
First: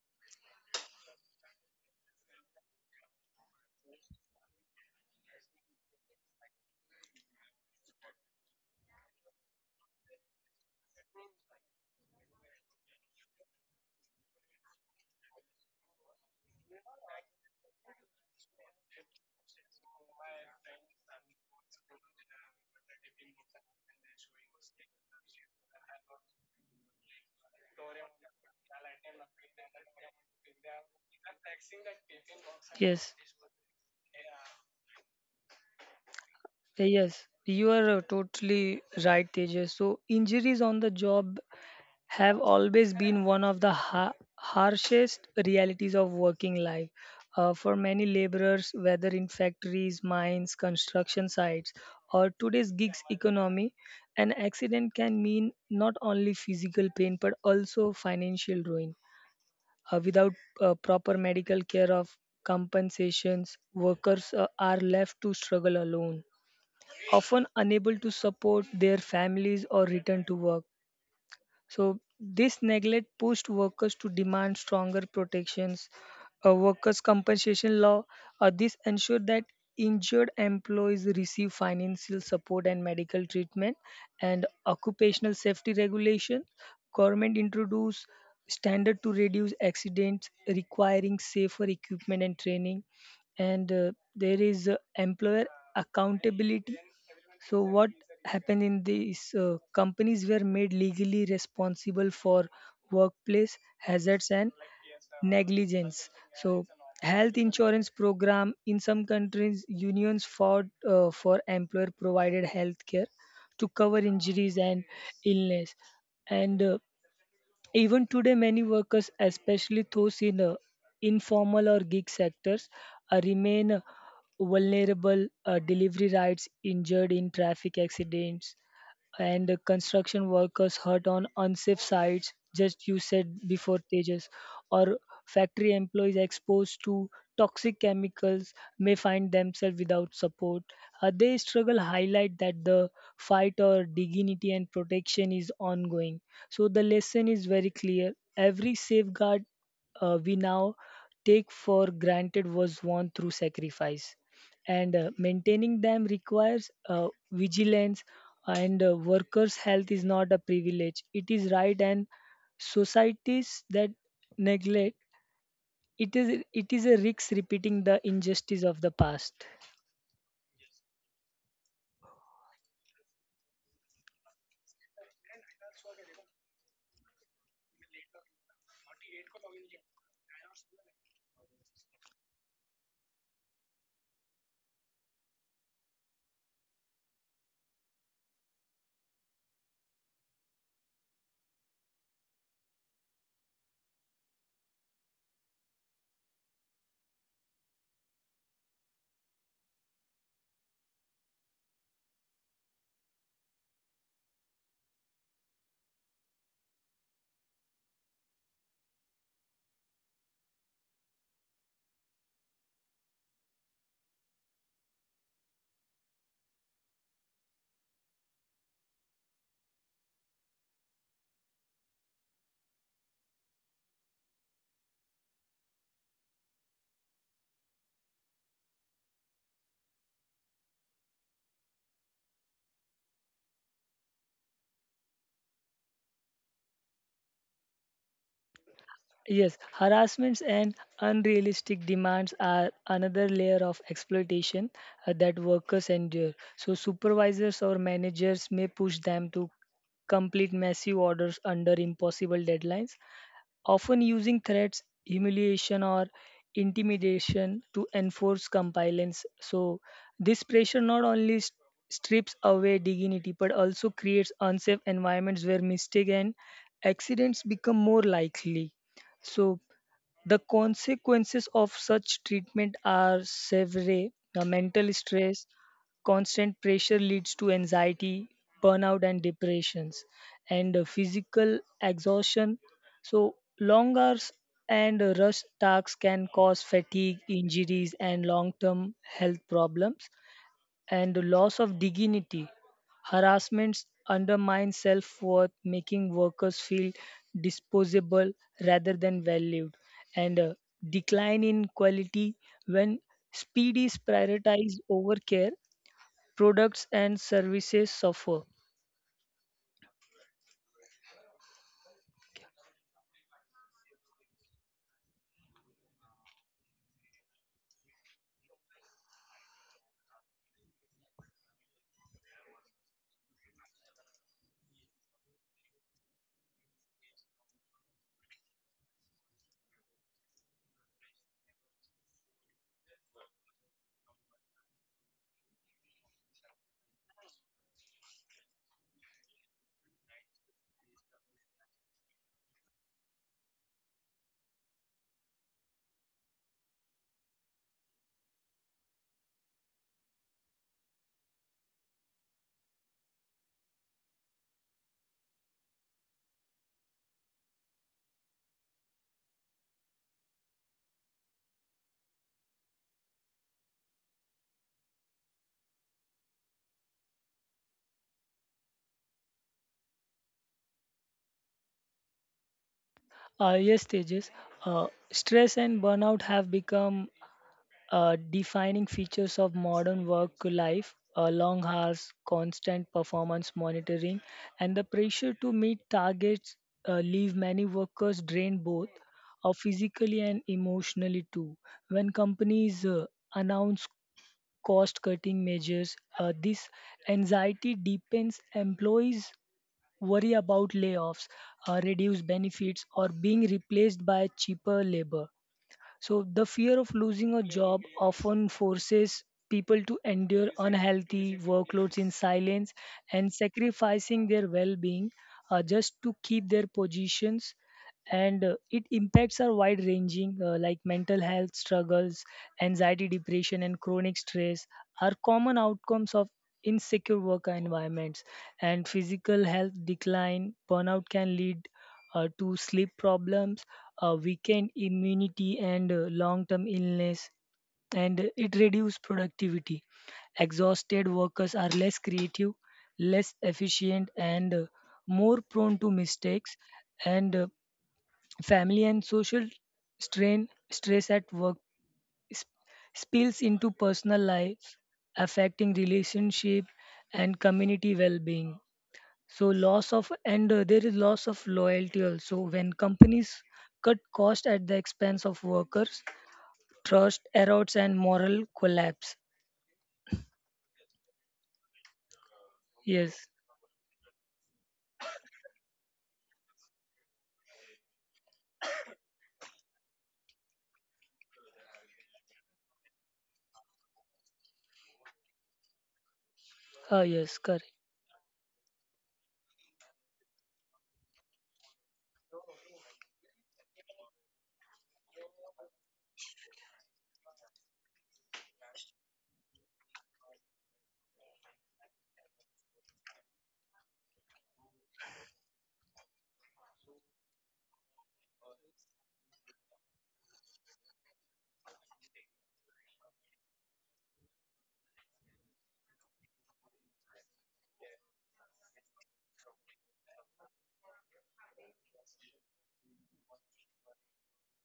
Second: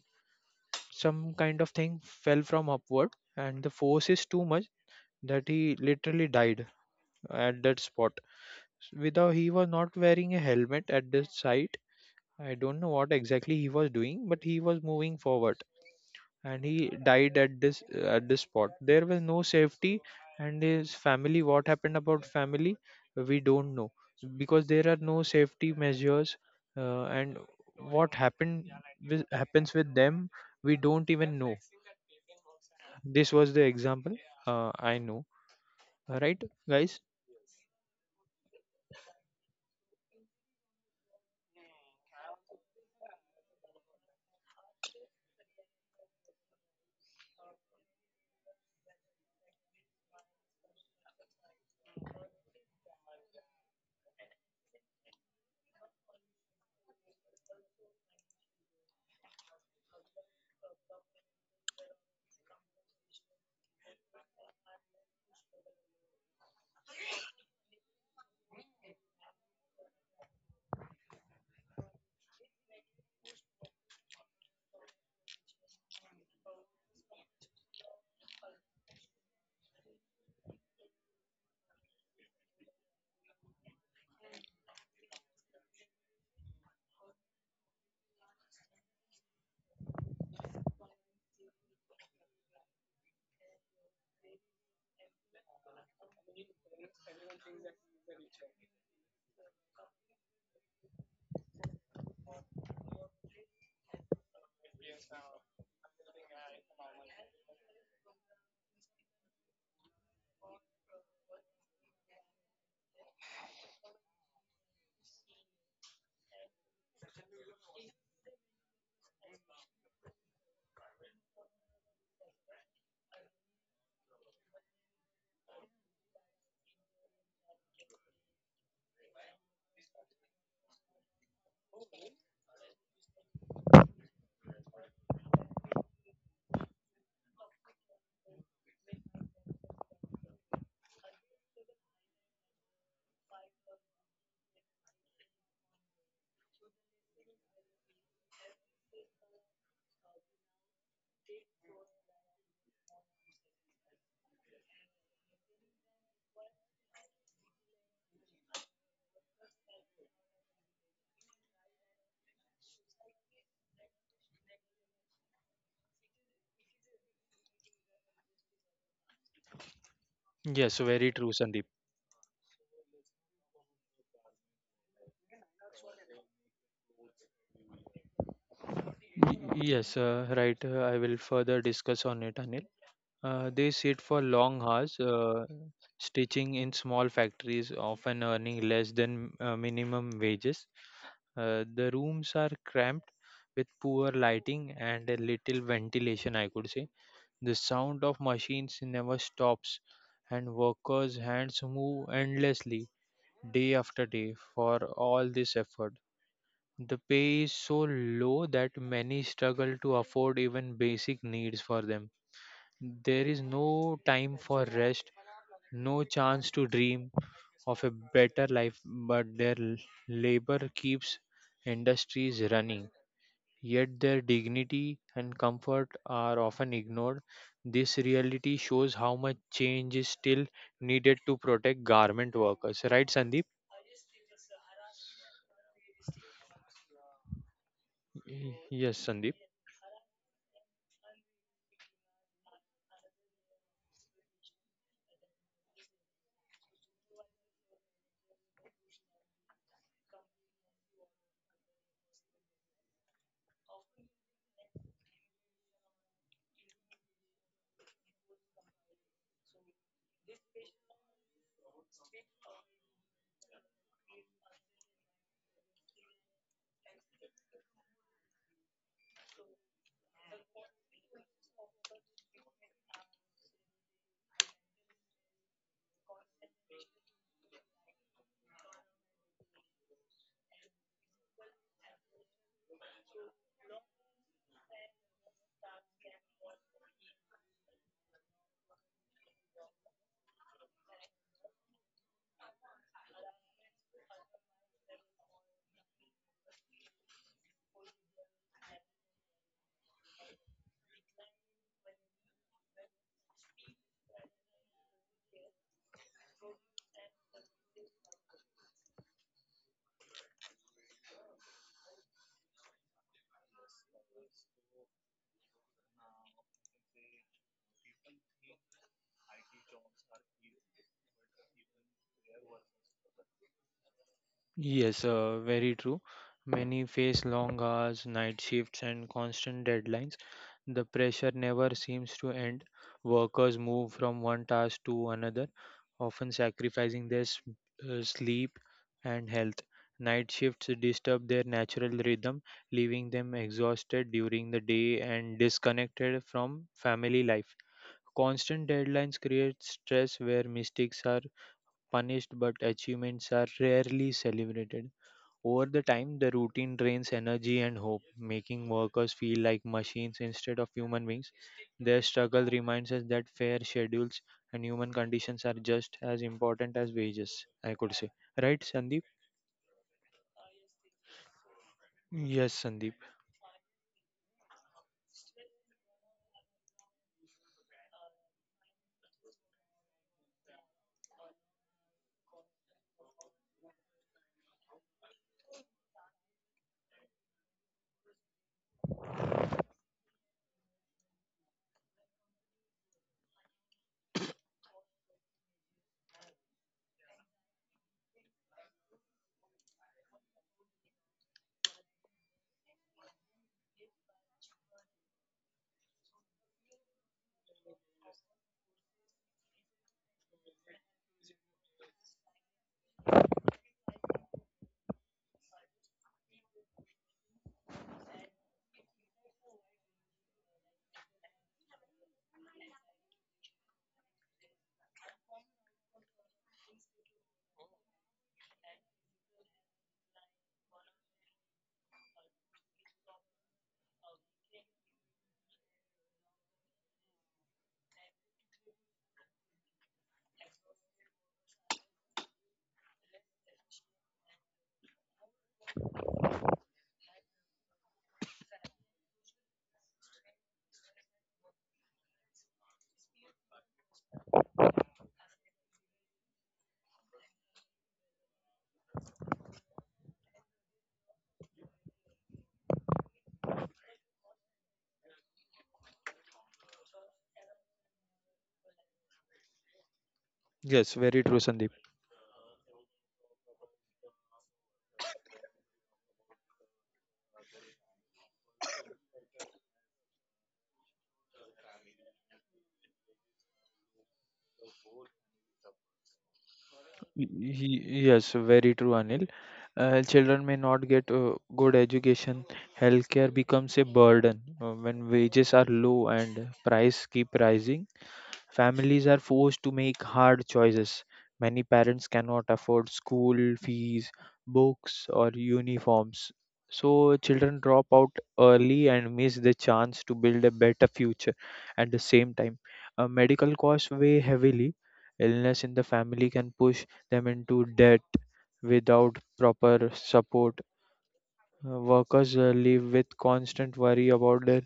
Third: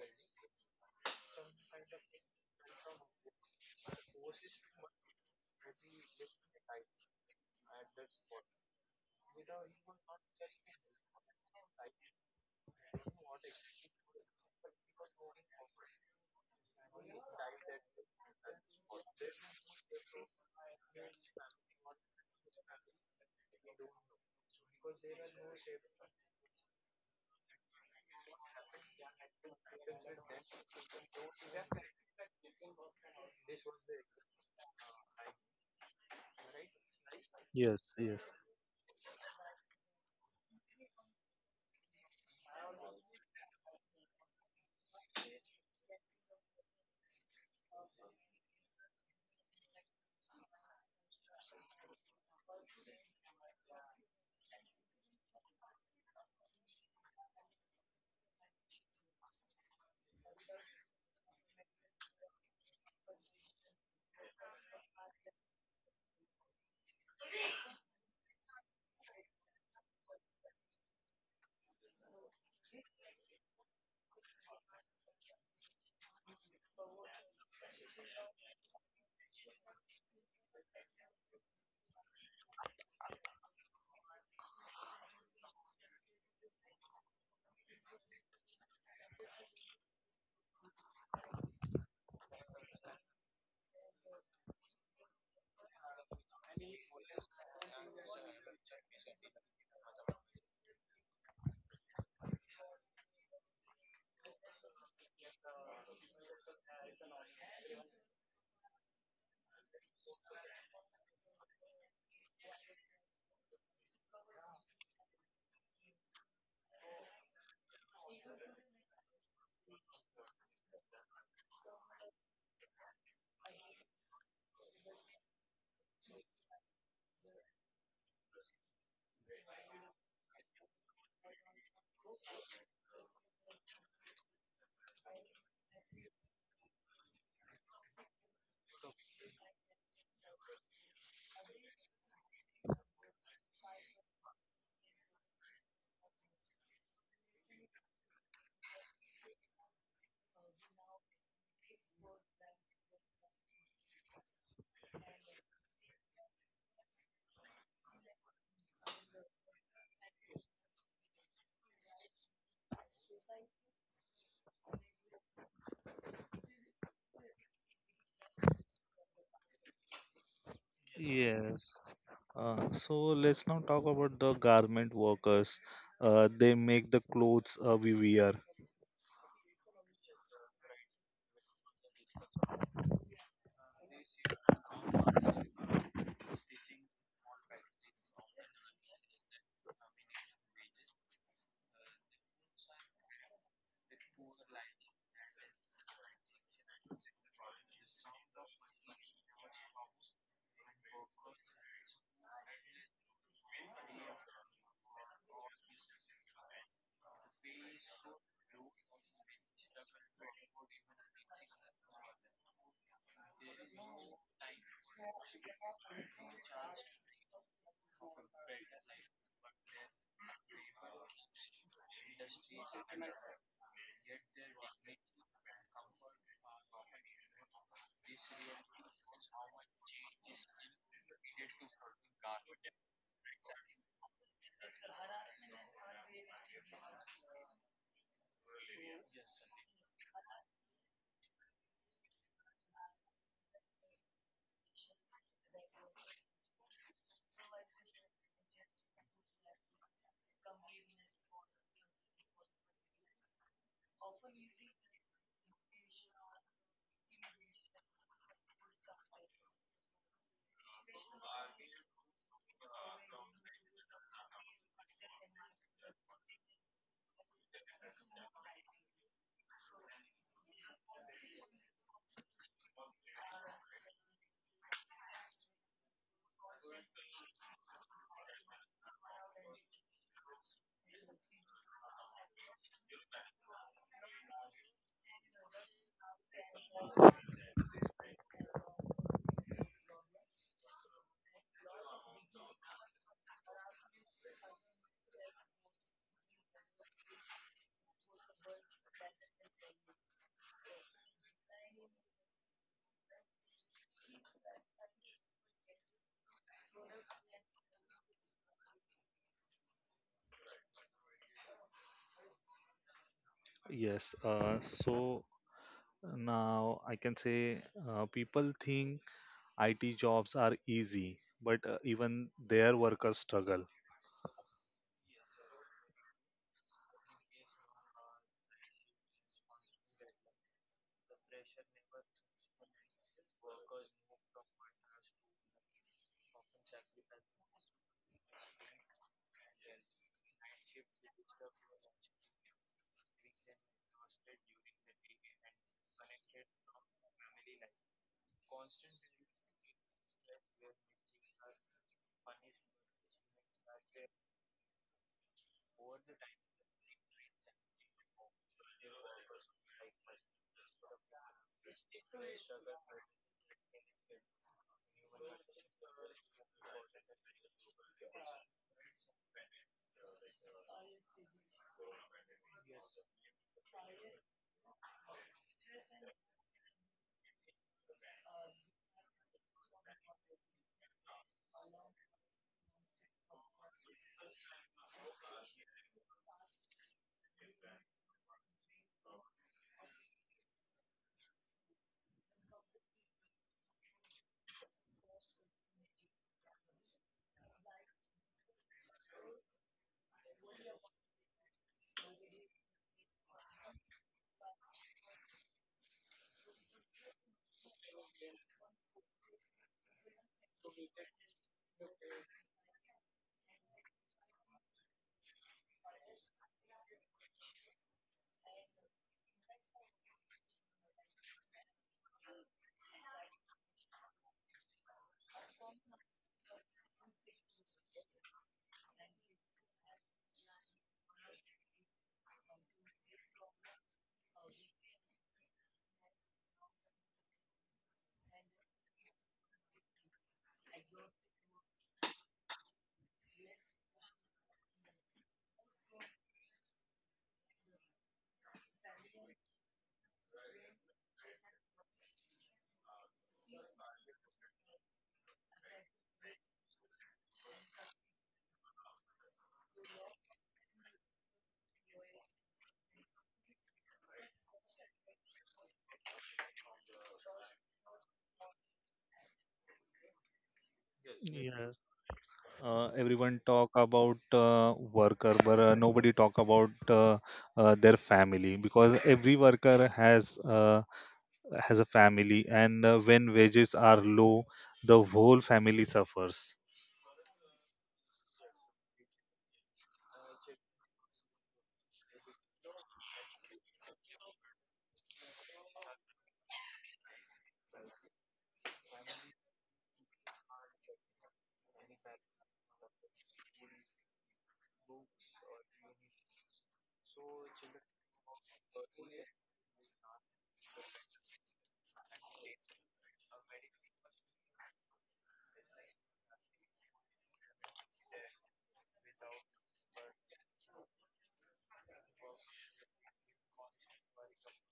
Some kind of thing fell from upward, and the force is too much that he literally died at that spot. Without he was not wearing a helmet at the site. I don't know what exactly he was doing, but he was moving forward and he died at this spot. There was no safety, and his family, what happened about family, we don't know, because there are no safety measures. And what happened with, happens with them, we don't even know. Yes. This was the example. I know, right, Yeah, guys? Yes, you Yes, are yes. totally right, Tejas. So, injuries on the job have always been one of the harshest realities of working life. For many laborers, whether in factories, mines, construction sites, or today's gigs economy, an accident can mean not only physical pain but also financial ruin. Without proper medical care of compensations, workers are left to struggle alone, often unable to support their families or return to work. So, this neglect pushed workers to demand stronger protections. A workers' compensation law, this ensured that injured employees receive financial support and medical treatment, and occupational safety regulation. Government introduced standard to reduce accidents, requiring safer equipment and training, and there is employer accountability. So what happened in these companies were made legally responsible for workplace hazards and negligence. So health insurance program in some countries unions fought for employer provided health care to cover injuries and illness, and even today, many workers, especially those in informal or gig sectors, remain vulnerable. Delivery rides, injured in traffic accidents, and the construction workers hurt on unsafe sites, just you said before, Tejas, or factory employees exposed to toxic chemicals may find themselves without support. They struggle highlight that the fight or dignity and protection is ongoing. So the lesson is very clear. Every safeguard we now take for granted was won through sacrifice and maintaining them requires vigilance and workers health is not a privilege, it is right, and societies that neglect it is a risk repeating the injustice of the past. Yes, very true, Yes. Sandeep. So let's now talk about the garment workers. They make the clothes we wear. Yes, right, I will further discuss on it, Anil. They sit for long hours, stitching in small factories, often earning less than minimum wages. The rooms are cramped with poor lighting and a little ventilation, I could say. The sound of machines never stops, and workers' hands move endlessly day after day for all this effort. The pay is so low that many struggle to afford even basic needs for them. There is no time for rest, no chance to dream of a better life, but their labor keeps industries running. Yet their dignity and comfort are often ignored. This reality shows how much change is still needed to protect garment workers. Right, Sandeep? Yes, Sandeep. Yes, harassments and unrealistic demands are another layer of exploitation that workers endure. So supervisors or managers may push them to complete massive orders under impossible deadlines, often using threats, humiliation, or intimidation to enforce compliance. So, this pressure not only strips away dignity but also creates unsafe environments where mistakes and accidents become more likely. So, the consequences of such treatment are severe. The mental stress, constant pressure leads to anxiety, burnout, and depressions, and physical exhaustion. So, long hours and rush tasks can cause fatigue, injuries, and long term health problems and the loss of dignity. Harassments undermine self worth, making workers feel disposable rather than valued, and a decline in quality when speed is prioritized over care, products and services suffer. Yes. So now I can say people think IT jobs are easy, but even their workers struggle. Yes, very true. Many face long hours, night shifts, and constant deadlines. The pressure never seems to end. Workers move from one task to another, often sacrificing their sleep and health. Night shifts disturb their natural rhythm, leaving them exhausted during the day and disconnected from family life. Constant deadlines create stress where mistakes are punished, but achievements are rarely celebrated. Over the time, the routine drains energy and hope, making workers feel like machines instead of human beings. Their struggle reminds us that fair schedules and human conditions are just as important as wages, I could say. Right, Sandeep? Yes, Sandeep. Yes, Tejas, stress and burnout have become defining features of modern work life. Long hours, constant performance monitoring, and the pressure to meet targets leave many workers drained both physically and emotionally too. When companies announce cost cutting measures, this anxiety deepens employees. Worry about layoffs, reduced benefits, or being replaced by cheaper labor. So, the fear of losing a job often forces people to endure unhealthy workloads in silence and sacrificing their well being just to keep their positions. And it impacts are wide ranging, like mental health struggles, anxiety, depression, and chronic stress are common outcomes of insecure work environments. And physical health decline, burnout can lead to sleep problems, weakened immunity, and long-term illness, and it reduces productivity. Exhausted workers are less creative, less efficient, and more prone to mistakes. And family and social strain, stress at work sp- spills into personal life, affecting relationship and community well-being. So loss of and there is loss of loyalty also when companies cut cost at the expense of workers, trust erodes and moral collapse. Yes, very true, Sandeep. Yes, Everyone talk about worker but nobody talk about their family, because every worker has a family, and when wages are low the whole family suffers. ah yes, correct. Yes, very true, Anil. Children may not get good education. Healthcare becomes a burden when wages are low and price keep rising. Families are forced to make hard choices. Many parents cannot afford school fees, books, or uniforms. So, children drop out early and miss the chance to build a better future. At the same time, medical costs weigh heavily. Illness in the family can push them into debt without proper support. Workers live with constant worry about their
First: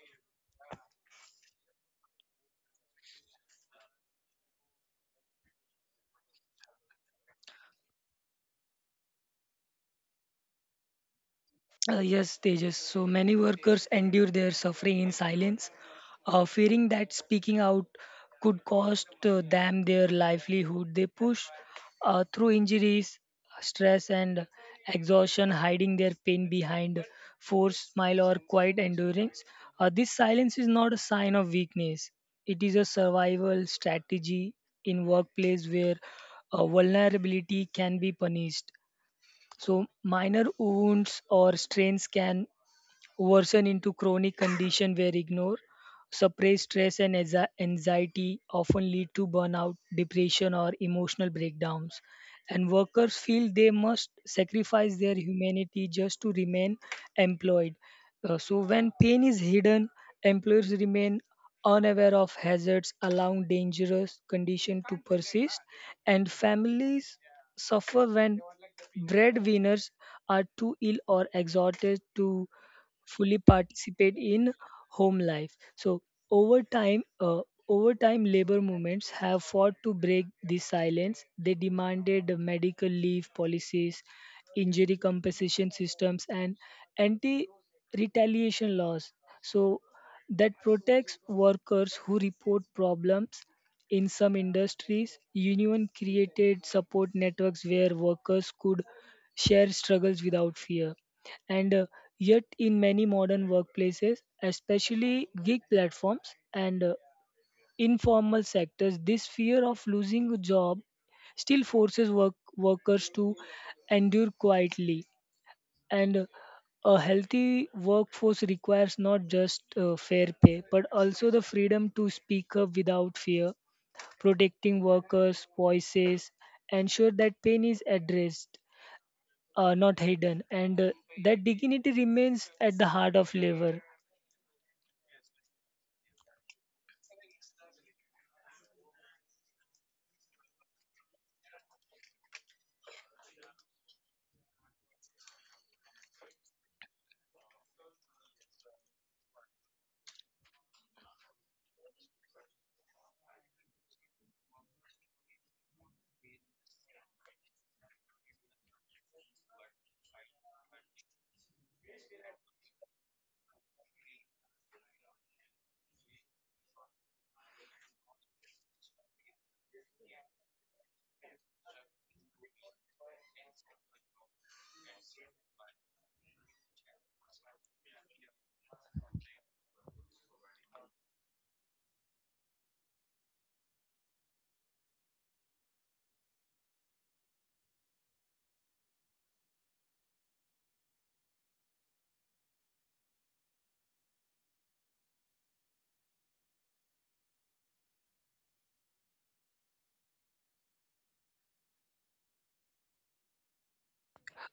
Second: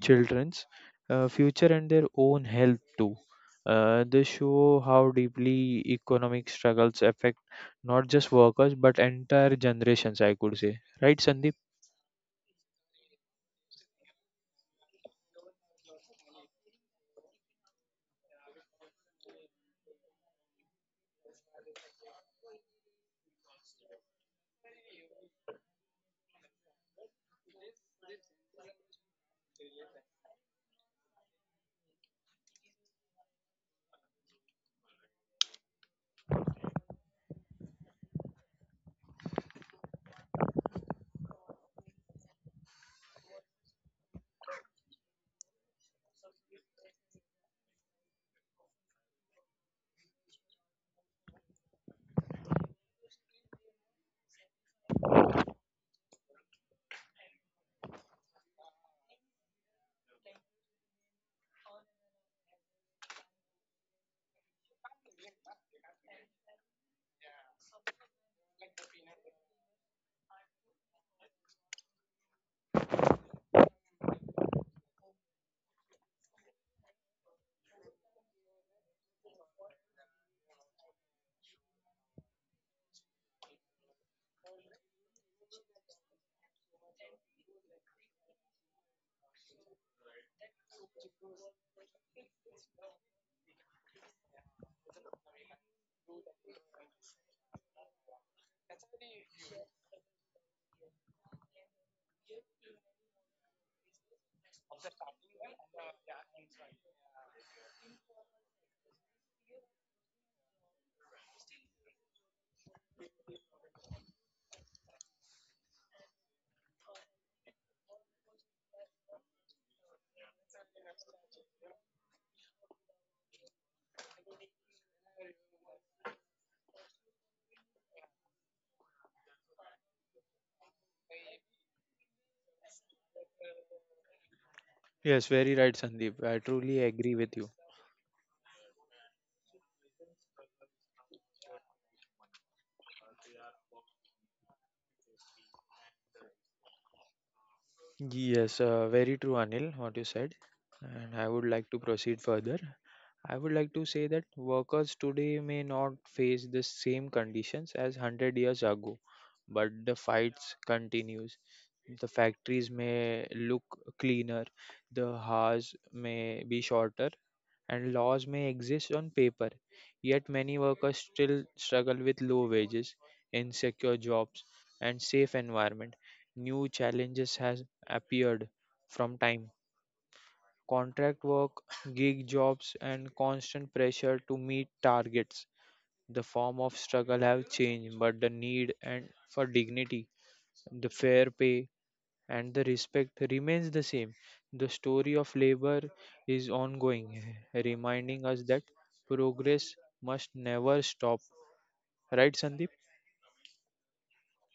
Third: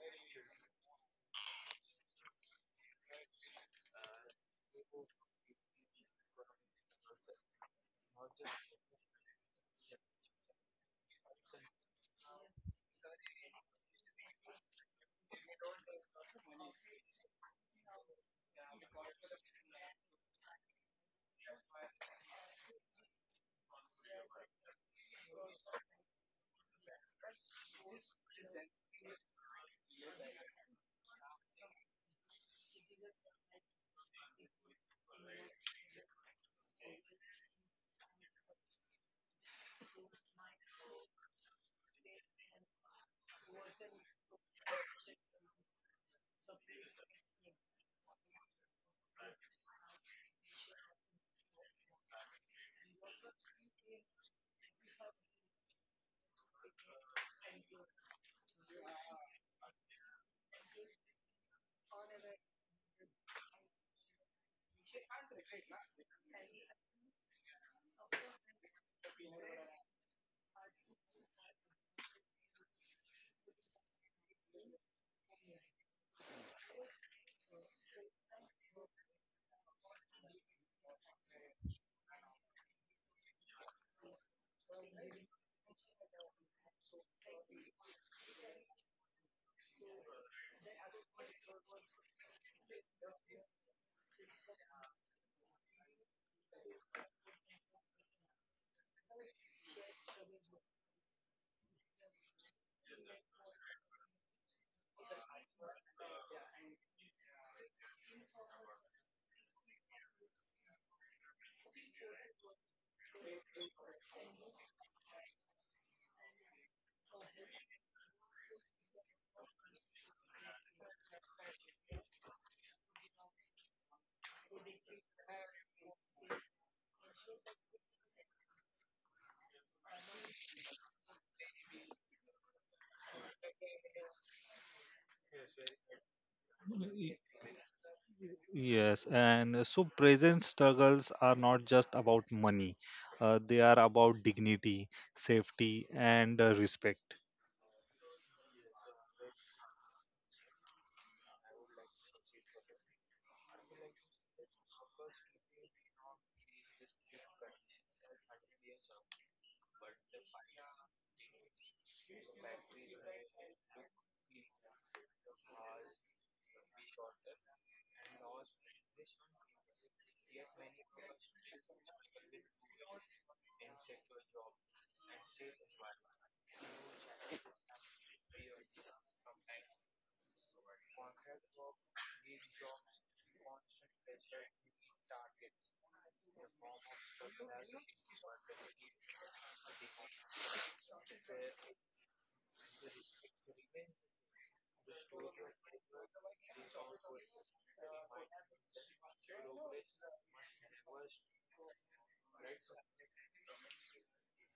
children's future and their own health too. They show how deeply economic struggles affect not just workers but entire generations, I could say. Right, Sandeep? Yes, Tejas. So many workers endure their suffering in silence, fearing that speaking out could cost them their livelihood. They push through injuries, stress, and exhaustion, hiding their pain behind forced smile or quiet endurance. This silence is not a sign of weakness, it is a survival strategy in workplace where vulnerability can be punished. So minor wounds or strains can worsen into chronic condition where ignore, suppressed stress and anxiety often lead to burnout, depression or emotional breakdowns. And workers feel they must sacrifice their humanity just to remain employed. So when pain is hidden, employers remain unaware of hazards, allowing dangerous condition to persist, and families suffer when breadwinners are too ill or exhausted to fully participate in home life. So over time, uh, over time, labor movements have fought to break this silence. They demanded medical leave policies, injury compensation systems, and anti-retaliation laws. So that protects workers who report problems. In some industries, union created support networks where workers could share struggles without fear. And yet, in many modern workplaces, especially gig platforms and informal sectors, this fear of losing a job still forces workers to endure quietly. And a healthy workforce requires not just fair pay, but also the freedom to speak up without fear, protecting workers' voices, ensure that pain is addressed not hidden, and that dignity remains at the heart of labor. Yes, very right, Sandeep. I truly agree with you. Yes, and so present struggles are not just about money, they are about dignity, safety, and respect. Yes, very true, Anil, what you said. And I would like to proceed further. I would like to say that workers today may not face the same conditions as 100 years ago, but the fights continues. The factories may look cleaner, the hours may be shorter, and laws may exist on paper. Yet many workers still struggle with low wages, insecure jobs, and safe environment. New challenges has appeared from time, contract work, gig jobs, and constant pressure to meet targets. The form of struggle have changed, but the need and for dignity, the fair pay, and the respect remains the same. The story of labor is ongoing, reminding us that progress must never stop. Right, Sandeep?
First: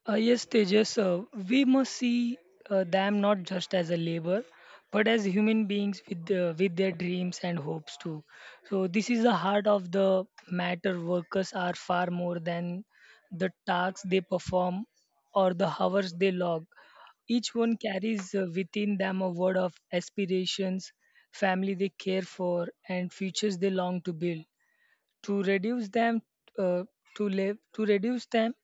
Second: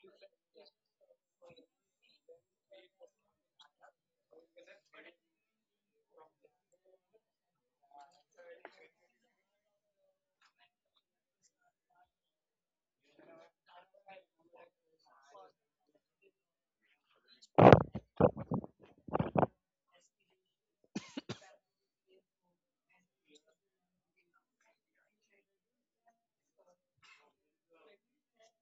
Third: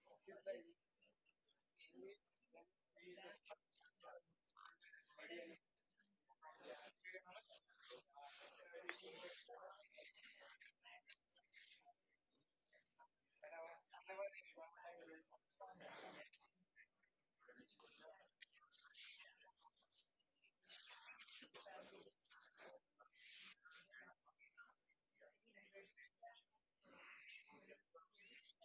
Yes, Tejas, we must see them not just as a labor, but as human beings with with their dreams and hopes too. So this is the heart of the matter. Workers are far more than the tasks they perform or the hours they log. Each one carries within them a word of aspirations, family they care for, and futures they long to build. To reduce them uh, to live to reduce them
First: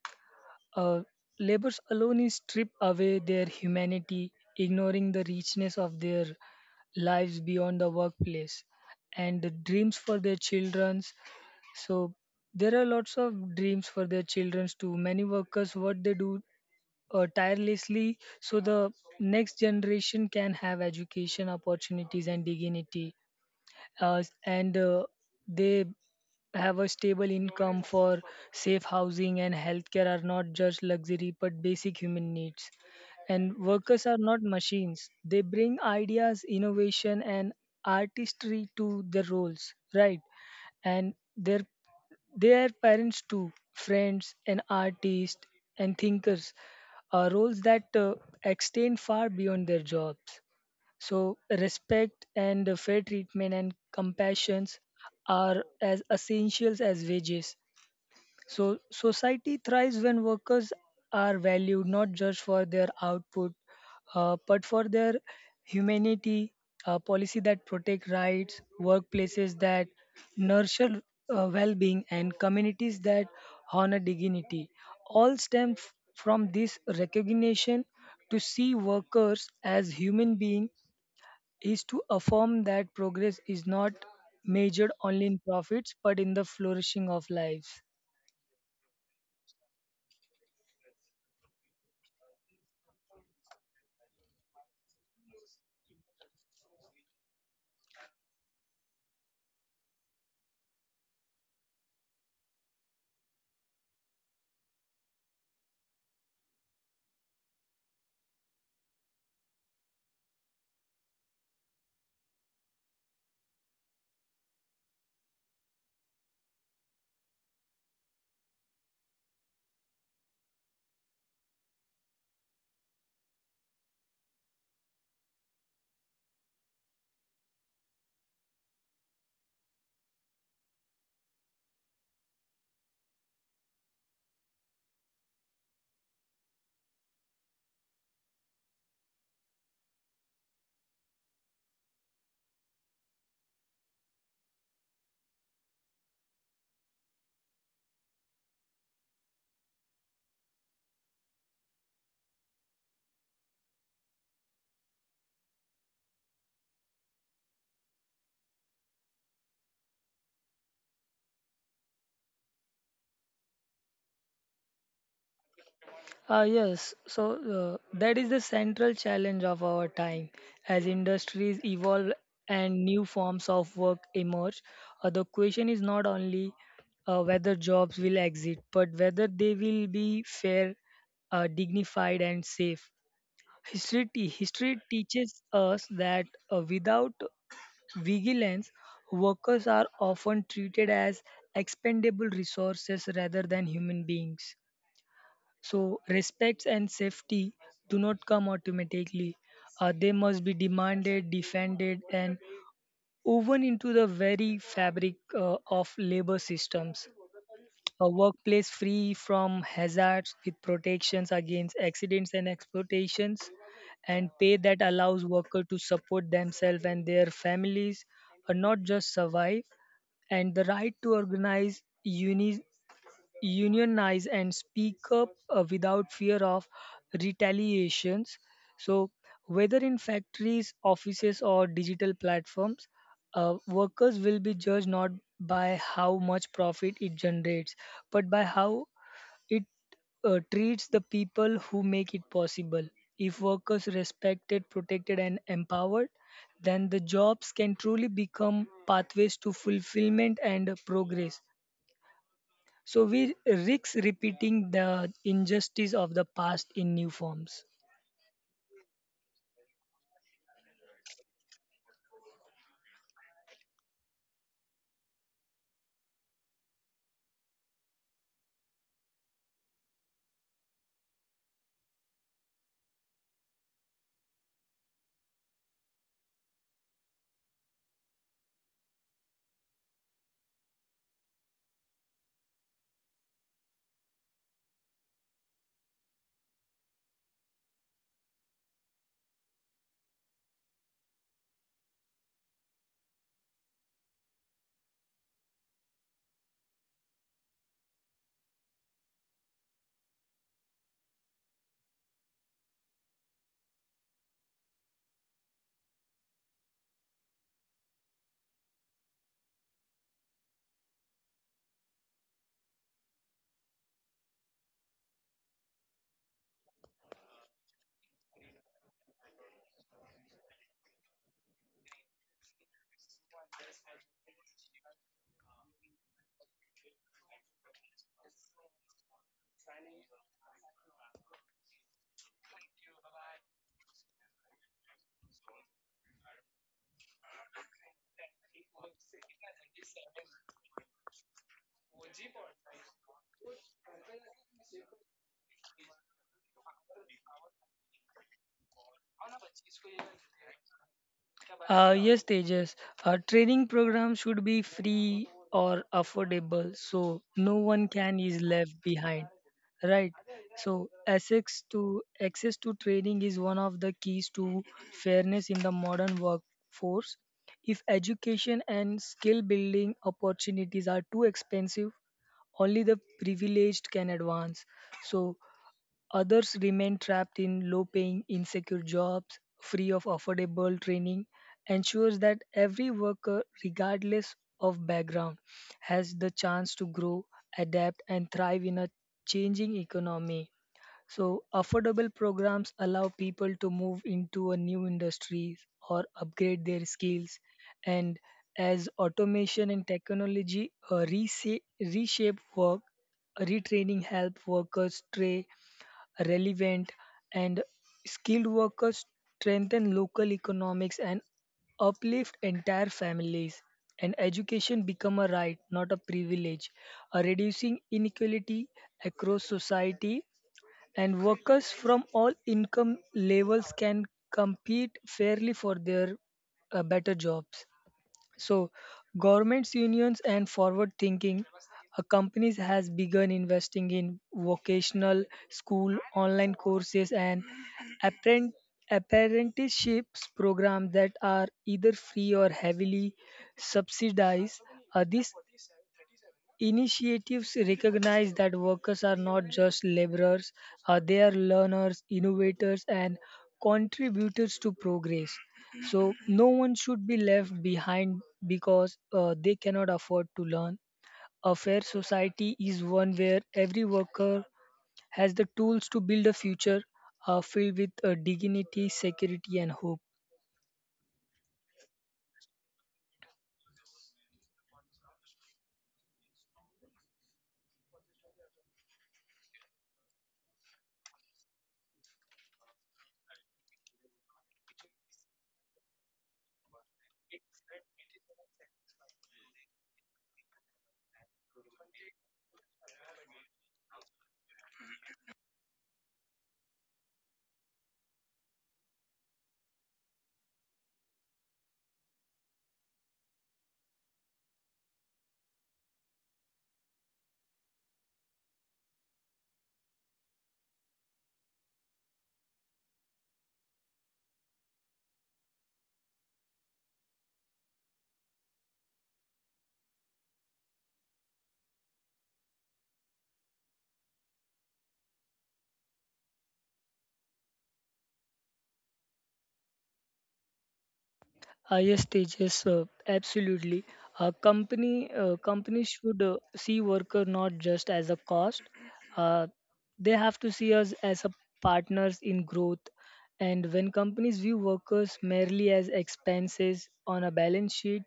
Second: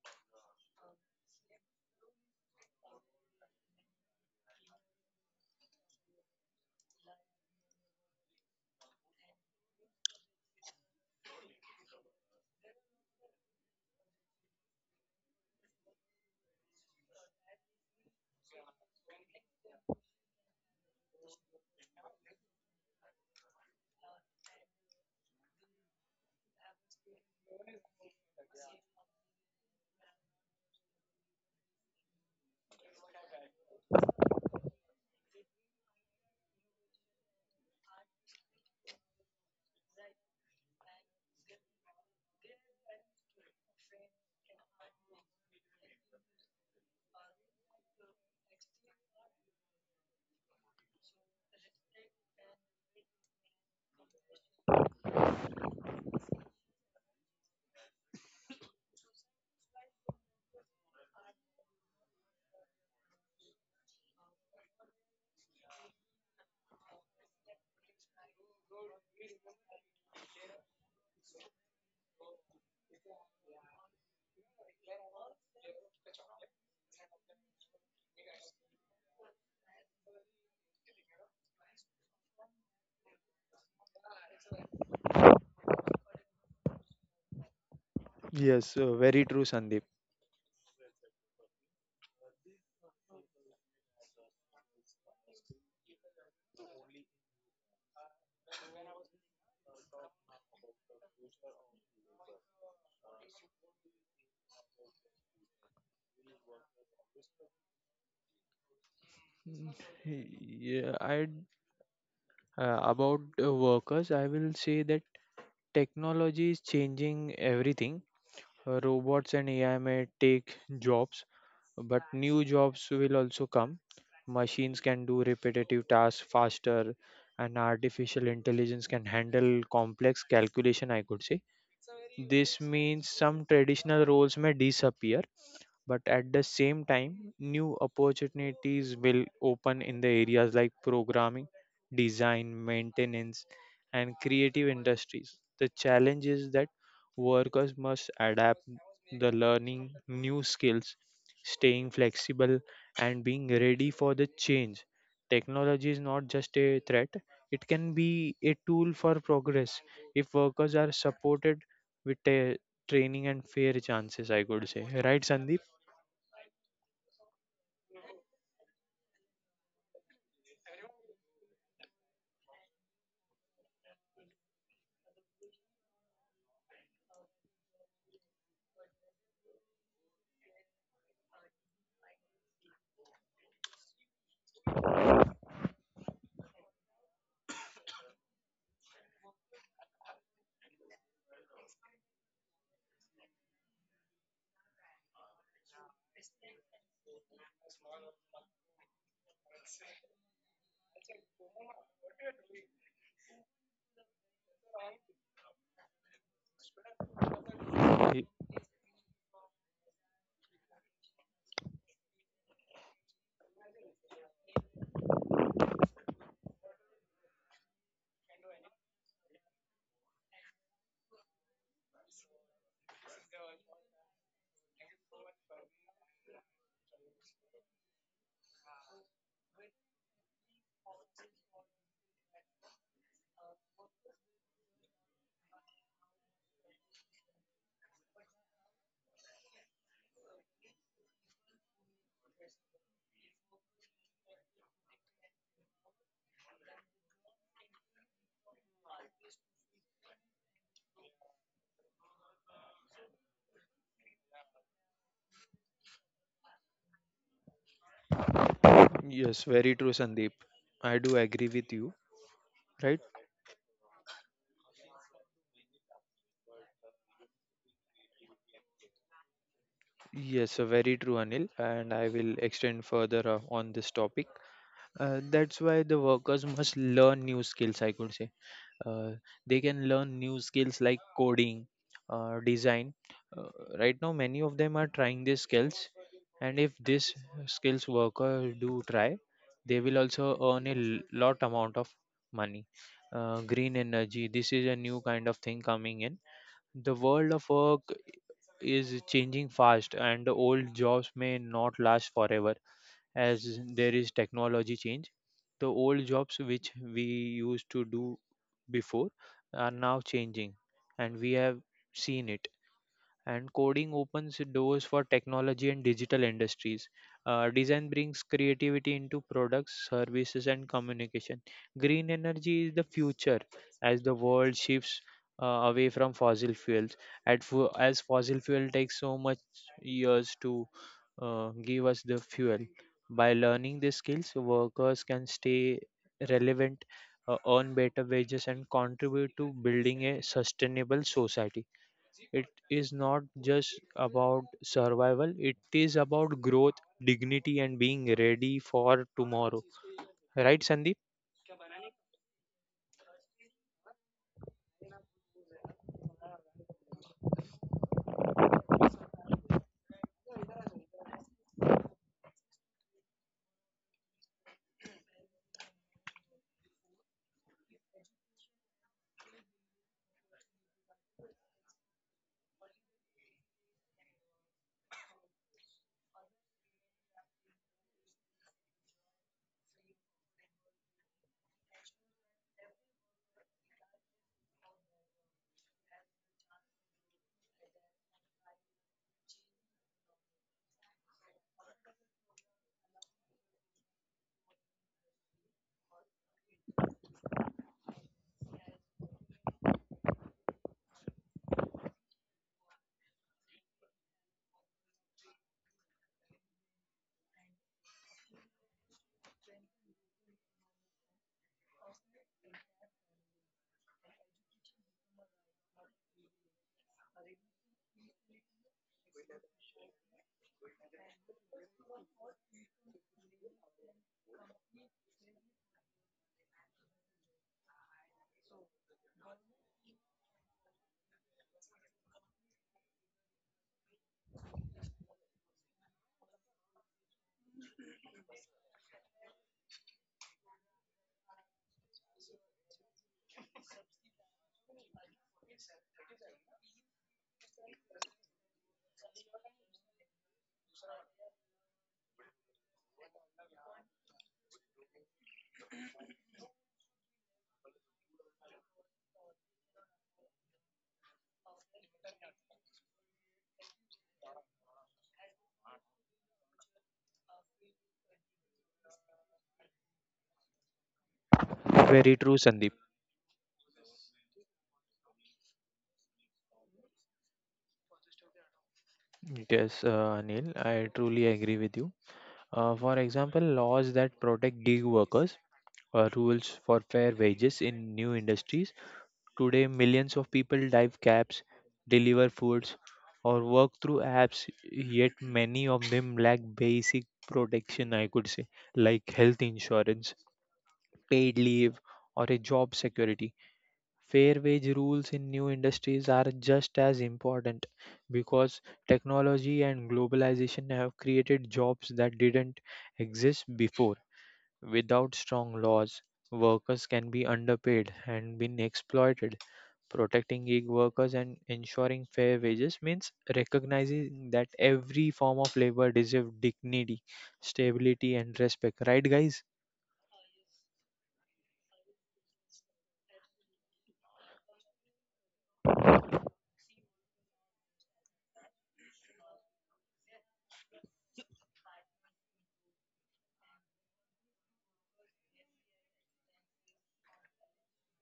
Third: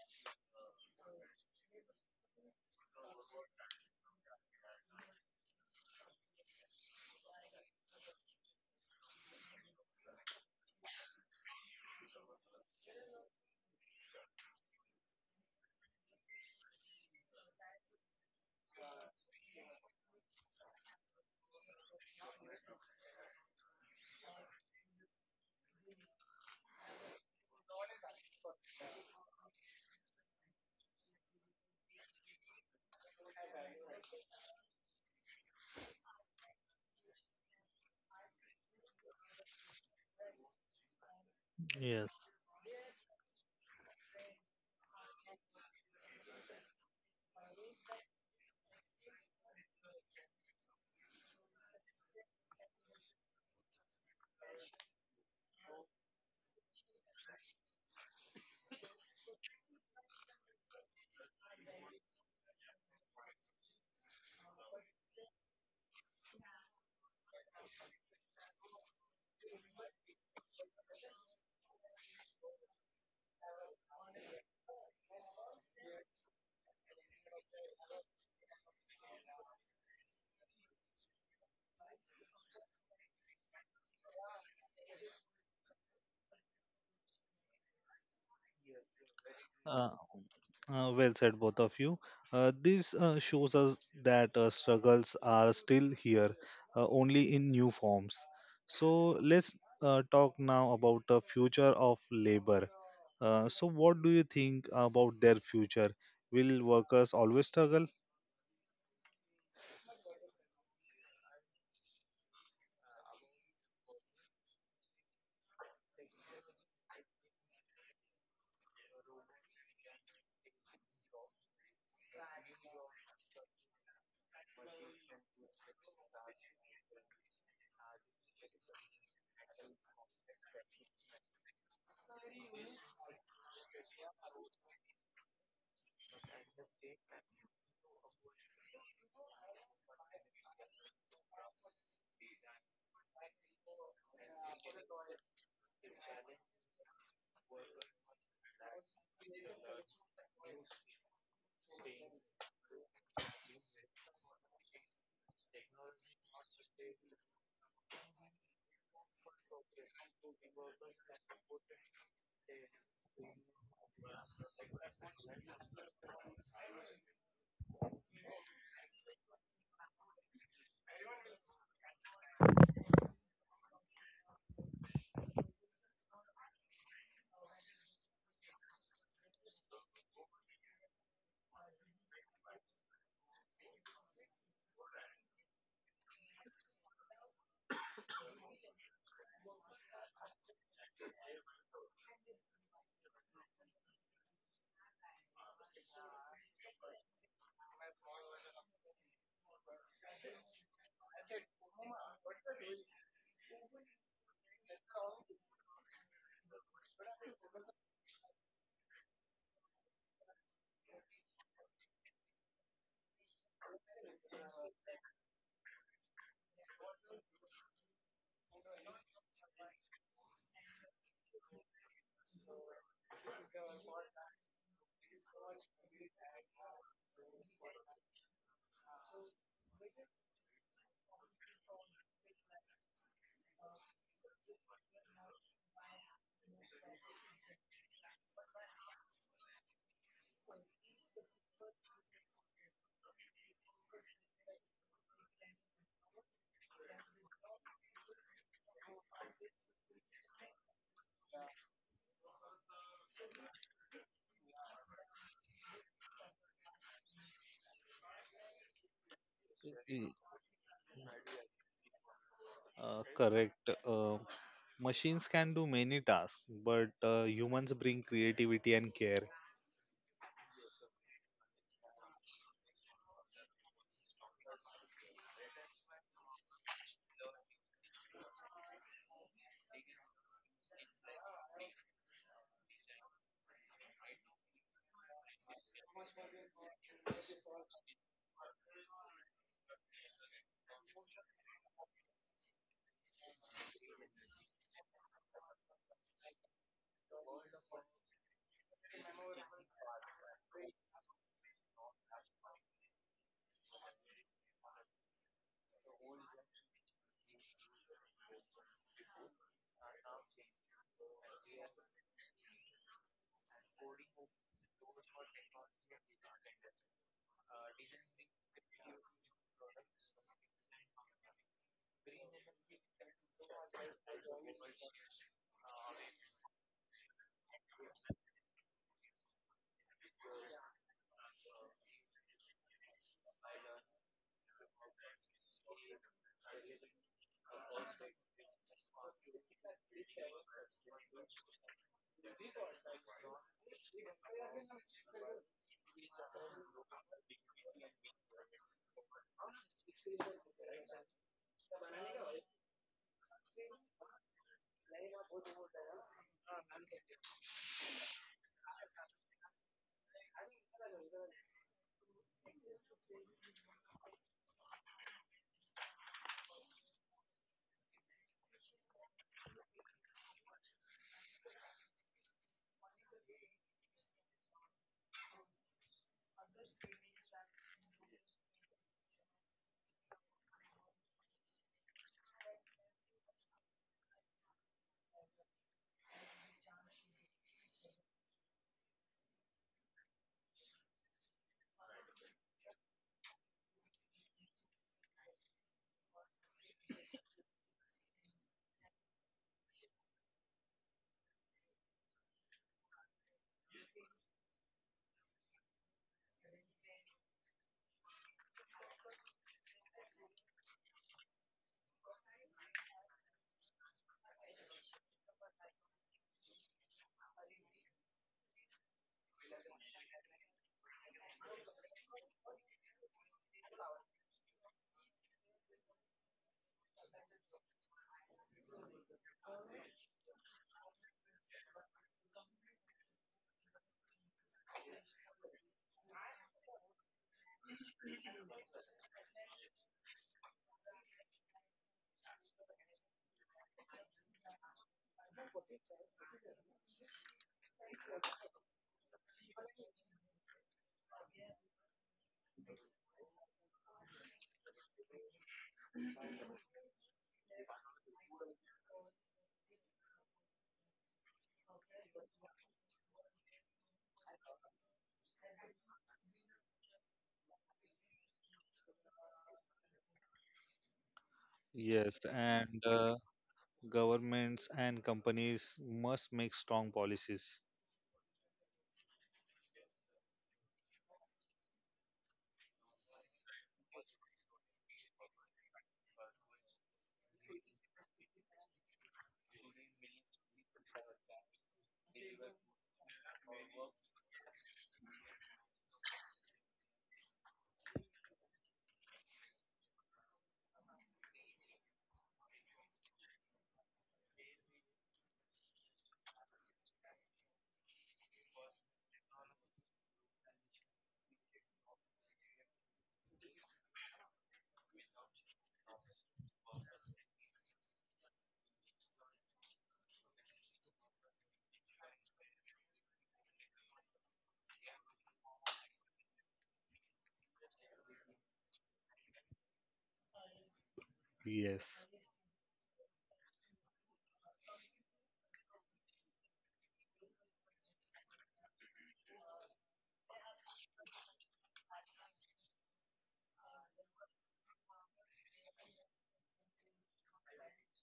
uh, labors alone is strip away their humanity, ignoring the richness of their lives beyond the workplace and the dreams for their children's. So there are lots of dreams for their children's. Too many workers what they do tirelessly so the next generation can have education opportunities and dignity, and they have a stable income for safe housing, and healthcare are not just luxury but basic human needs. And workers are not machines, they bring ideas, innovation, and artistry to their roles, right? And Yes. their parents, too, friends, and artists and thinkers are roles that extend far beyond their jobs. So respect and fair treatment and compassions are as essentials as wages. So society thrives when workers are valued not just for their output but for their humanity, policy that protect rights, workplaces that nurture well-being, and communities that honor dignity. All stem from this recognition. To see workers as human beings is to affirm that progress is not measured only in profits but in the flourishing of lives. Yes, very true, Sandeep. Uh, well said, both of you. This shows us that struggles are still here, only in new forms. So let's talk now about the future of labor. So, what do you think about their future? Will workers always struggle? Mm, Yeah, I about workers, I will say that technology is changing everything. Robots and AI may take jobs, but new jobs will also come. Machines can do repetitive tasks faster, and artificial intelligence can handle complex calculation, I could say. This means some traditional roles may disappear, but at the same time new opportunities will open in the areas like programming, design, maintenance, and creative industries. The challenge is that workers must adapt, the learning new skills, staying flexible, and being ready for the change. Technology is not just a threat, it can be a tool for progress if workers are supported with a training and fair chances, I could say. Right, Sandeep? Ah, yes, so that is the central challenge of our time. As industries evolve and new forms of work emerge, the question is not only whether jobs will exist but whether they will be fair, dignified, and safe. History teaches us that without vigilance, workers are often treated as expendable resources rather than human beings. So, respects and safety do not come automatically. They must be demanded, defended, and woven into the very fabric of labor systems. A Y- workplace free from hazards with protections against accidents and exploitations, and pay that allows workers to support themselves and their families, and not just survive, and the right to unionize and speak up without fear of retaliations. So, whether in factories, offices, or digital platforms, workers will be judged not by how much profit it generates, but by how it treats the people who make it possible. If workers respected, protected, and empowered, then the jobs can truly become pathways to fulfillment and progress. So we risk repeating the injustice of the past in new forms. Yes, very true, Mm. Sandeep. I do agree with you, right? Correct. Uh, Machines can do many tasks, but humans bring creativity and care. Yes, very true, Anil. And I will extend further on this topic. That's why the workers must learn new skills, I could say. uh, they can learn new skills like coding, design. uh, right now many of them are trying these skills, and if these skills worker do try, they will also earn a lot amount of money. Green energy, this is a new kind of thing coming in. The world of work is changing fast and the old jobs may not last forever as there is technology change. The old jobs which we used to do before are now changing, and we have seen it. And coding opens doors for technology and digital industries. Design brings creativity into products, services, and communication. Green energy is the future as the world shifts away from fossil fuels. At as fossil fuel takes so much years to give us the fuel. By learning these skills, workers can stay relevant, earn better wages, and contribute to building a sustainable society. It is not just about survival, it is about growth, dignity, and being ready for tomorrow. Right, Sandeep? Yes, Tejas. A training program should be free or affordable so no one can is left behind. Right. So access to training is one of the keys to fairness in the modern workforce. If education and skill building opportunities are too expensive, only the privileged can advance. So others remain trapped in low paying, insecure jobs, free of affordable training, ensures that every worker, regardless of background, has the chance to grow, adapt, and thrive in a changing economy. So, affordable programs allow people to move into a new industry or upgrade their skills. And as automation and technology reshape work, retraining help workers stay relevant, and skilled workers strengthen local economics and uplift entire families, and education become a right not a privilege, reducing inequality across society, and workers from all income levels can compete fairly for their better jobs. So governments, unions, and forward thinking companies has begun investing in vocational school, online courses, and apprent- apprenticeships programs that are either free or heavily subsidized. This initiatives recognize that workers are not just laborers, they are learners, innovators, and contributors to progress. So, no one should be left behind because they cannot afford to learn. A fair society is one where every worker has the tools to build a future filled with dignity, security, and hope. Very Yes, true, Sandeep. and governments and companies must make strong policies. Yes, Anil, I truly agree with you. For example, laws that protect gig workers, rules for fair wages in new industries. Today, millions of people drive cabs, deliver foods, or work through apps, yet many of them lack basic protection, I could say, like health insurance, paid leave, or a job security. Fair wage rules in new industries are just as important because technology and globalization have created jobs that didn't exist before. Without strong laws, workers can be underpaid and been exploited. Protecting gig workers and ensuring fair wages means recognizing that every form of labor deserves dignity, stability, and respect. Right, guys? Uh, Yes. yes, Tejas, absolutely. A company should see worker not just as a cost. Uh, they have to see us as a partners in growth. And when companies view workers merely as expenses on a balance sheet,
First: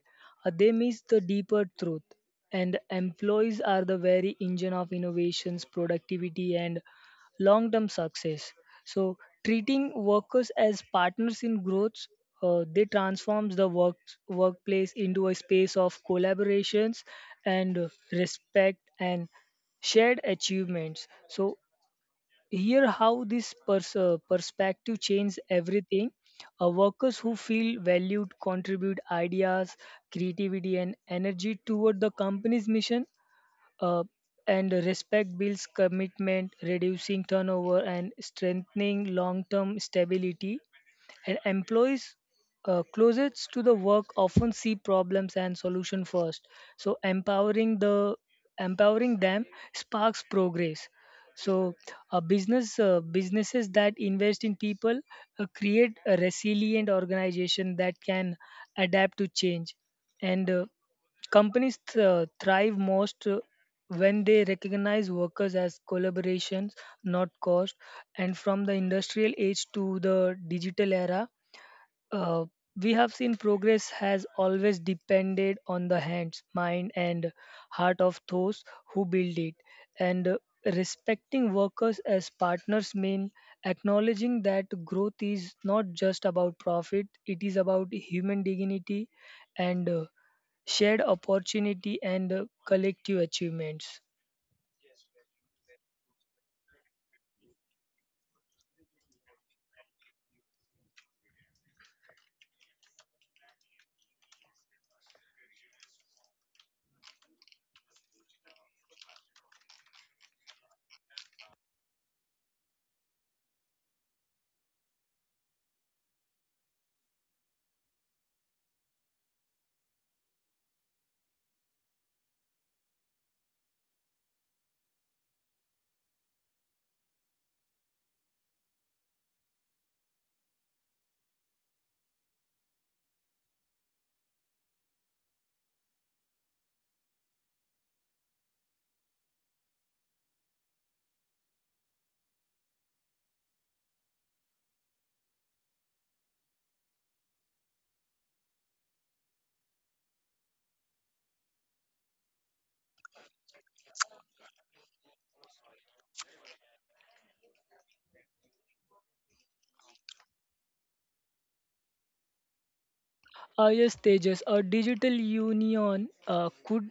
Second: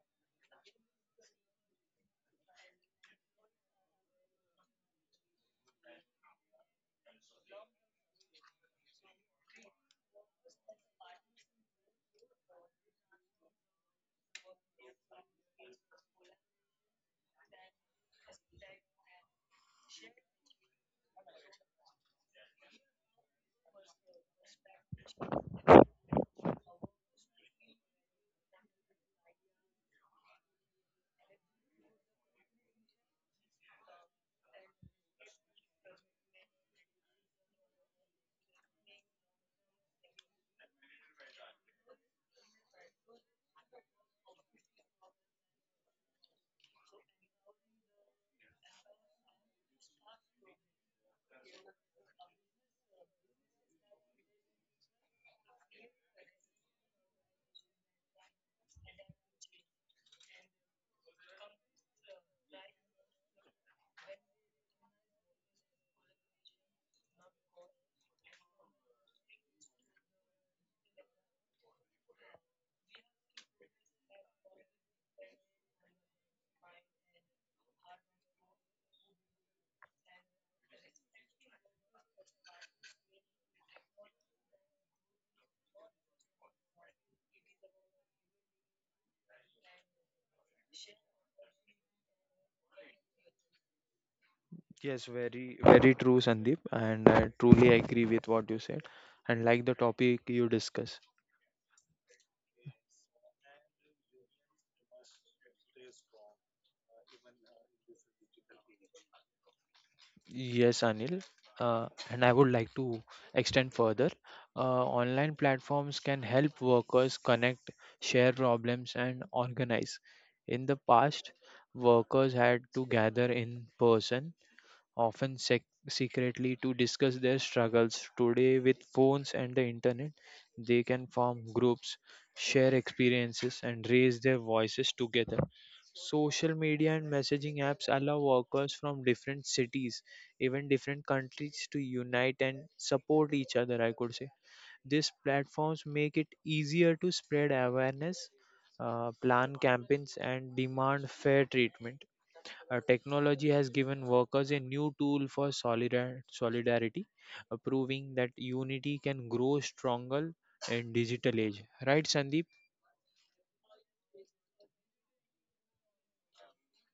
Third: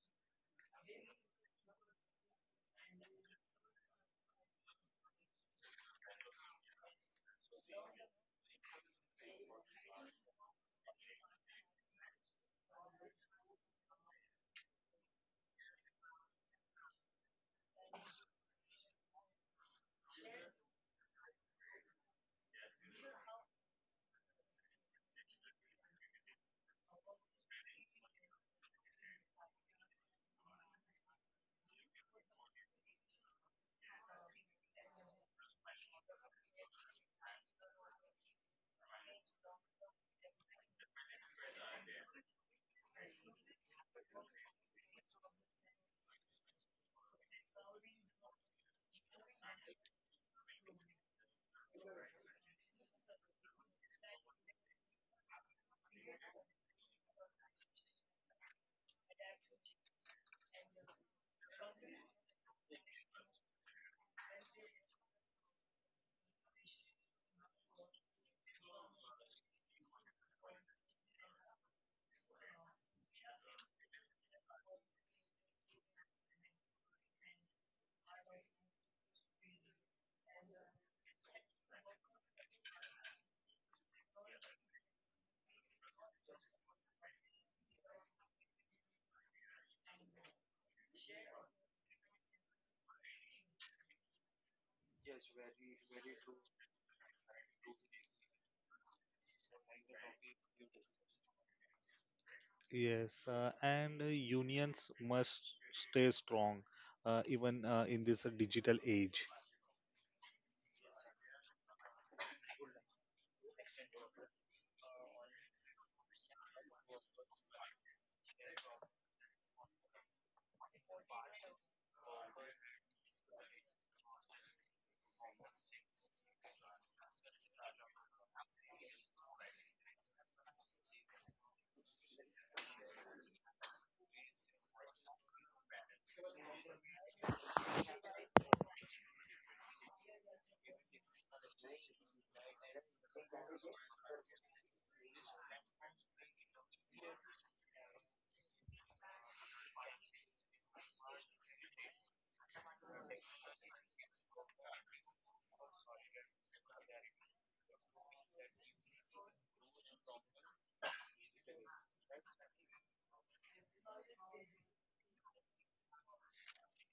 they miss the deeper truth. And employees are the very engine of innovations, productivity, and long term success. So, treating workers as partners in growth, they transforms the workplace into a space of collaborations and respect and shared achievements. So, here how this perspective changes everything. Workers who feel valued contribute ideas, creativity, and energy toward the company's mission, uh, and respect builds commitment, reducing turnover and strengthening long-term stability. And employees closest to the work often see problems and solution first. So empowering them sparks progress. So Businesses that invest in people create a resilient organization that can adapt to change and companies thrive most when they recognize workers as collaborations, not cost. And from the industrial age to the digital era, uh, we have seen progress has always depended on the hands, mind, and heart of those who build it. And Respecting workers as partners means acknowledging that growth is not just about profit, it is about human dignity and shared opportunity and collective achievements. Yes, very, very true, Sandeep, and I truly agree with what you said, and like the topic you discuss. Yes, and unions must stay strong, even in this digital age. Yes, Anil, and I would like to extend further. Online platforms can help workers connect, share problems, and organize. In the past, workers had to gather in person often secretly, to discuss their struggles. Today, with phones and the internet, they can form groups, share experiences, and raise their voices together. Social media and messaging apps allow workers from different cities, even different countries, to unite and support each other, I could say. These platforms make it easier to spread awareness, plan campaigns, and demand fair treatment. Technology has given workers a new tool for solidarity, proving that unity can grow stronger in digital age. Right, Sandeep? Yes, Tejas, a digital union could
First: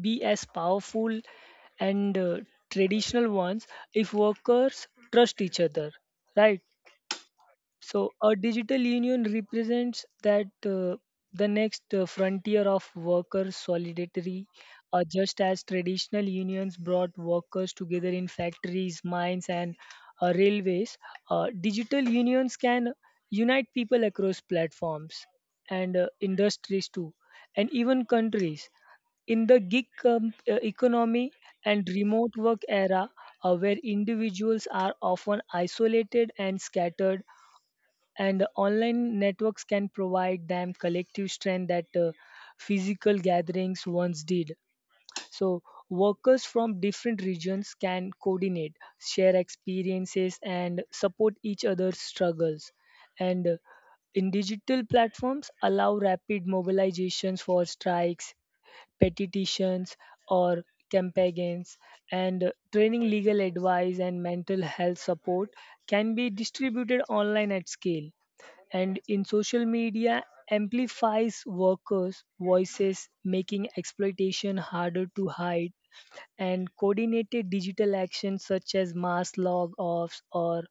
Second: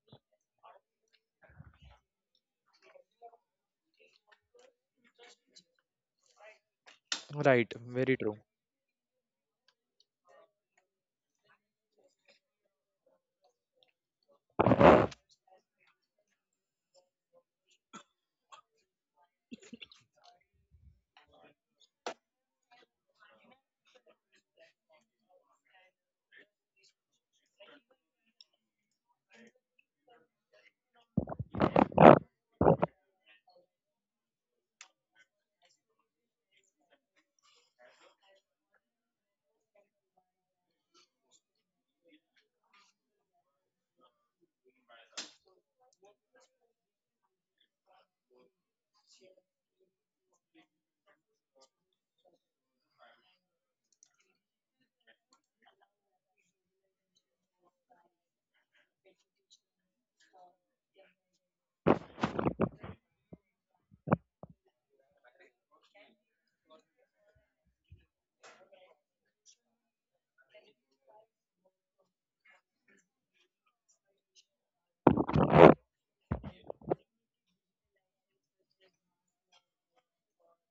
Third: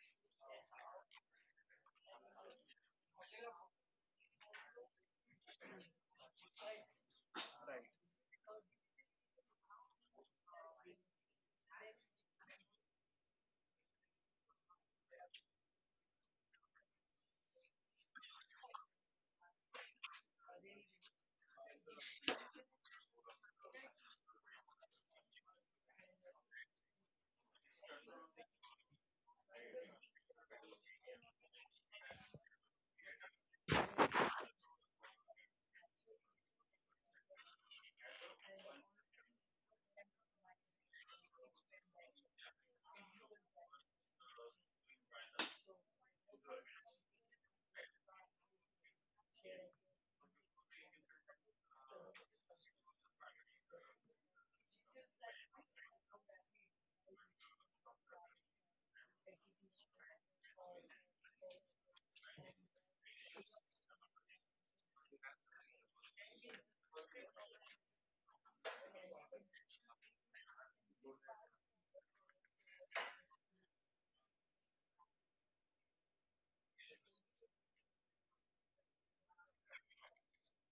be as powerful and traditional ones if workers trust each other, right? Right, So very a true. digital union represents that the next frontier of worker solidarity, just as traditional unions brought workers together in factories, mines, and railways. Digital unions can unite people across platforms and industries too, and even countries in the gig economy and remote work era, where individuals are often isolated and scattered, and online networks can provide them collective strength that physical gatherings once did. So workers from different regions can coordinate, share experiences, and support each other's struggles, and in digital platforms allow rapid mobilizations for strikes, petitions, or campaigns, and training, legal advice, and mental health support can be distributed online at scale, and in social media amplifies workers voices, making exploitation harder to hide, and coordinated digital actions such as mass log offs or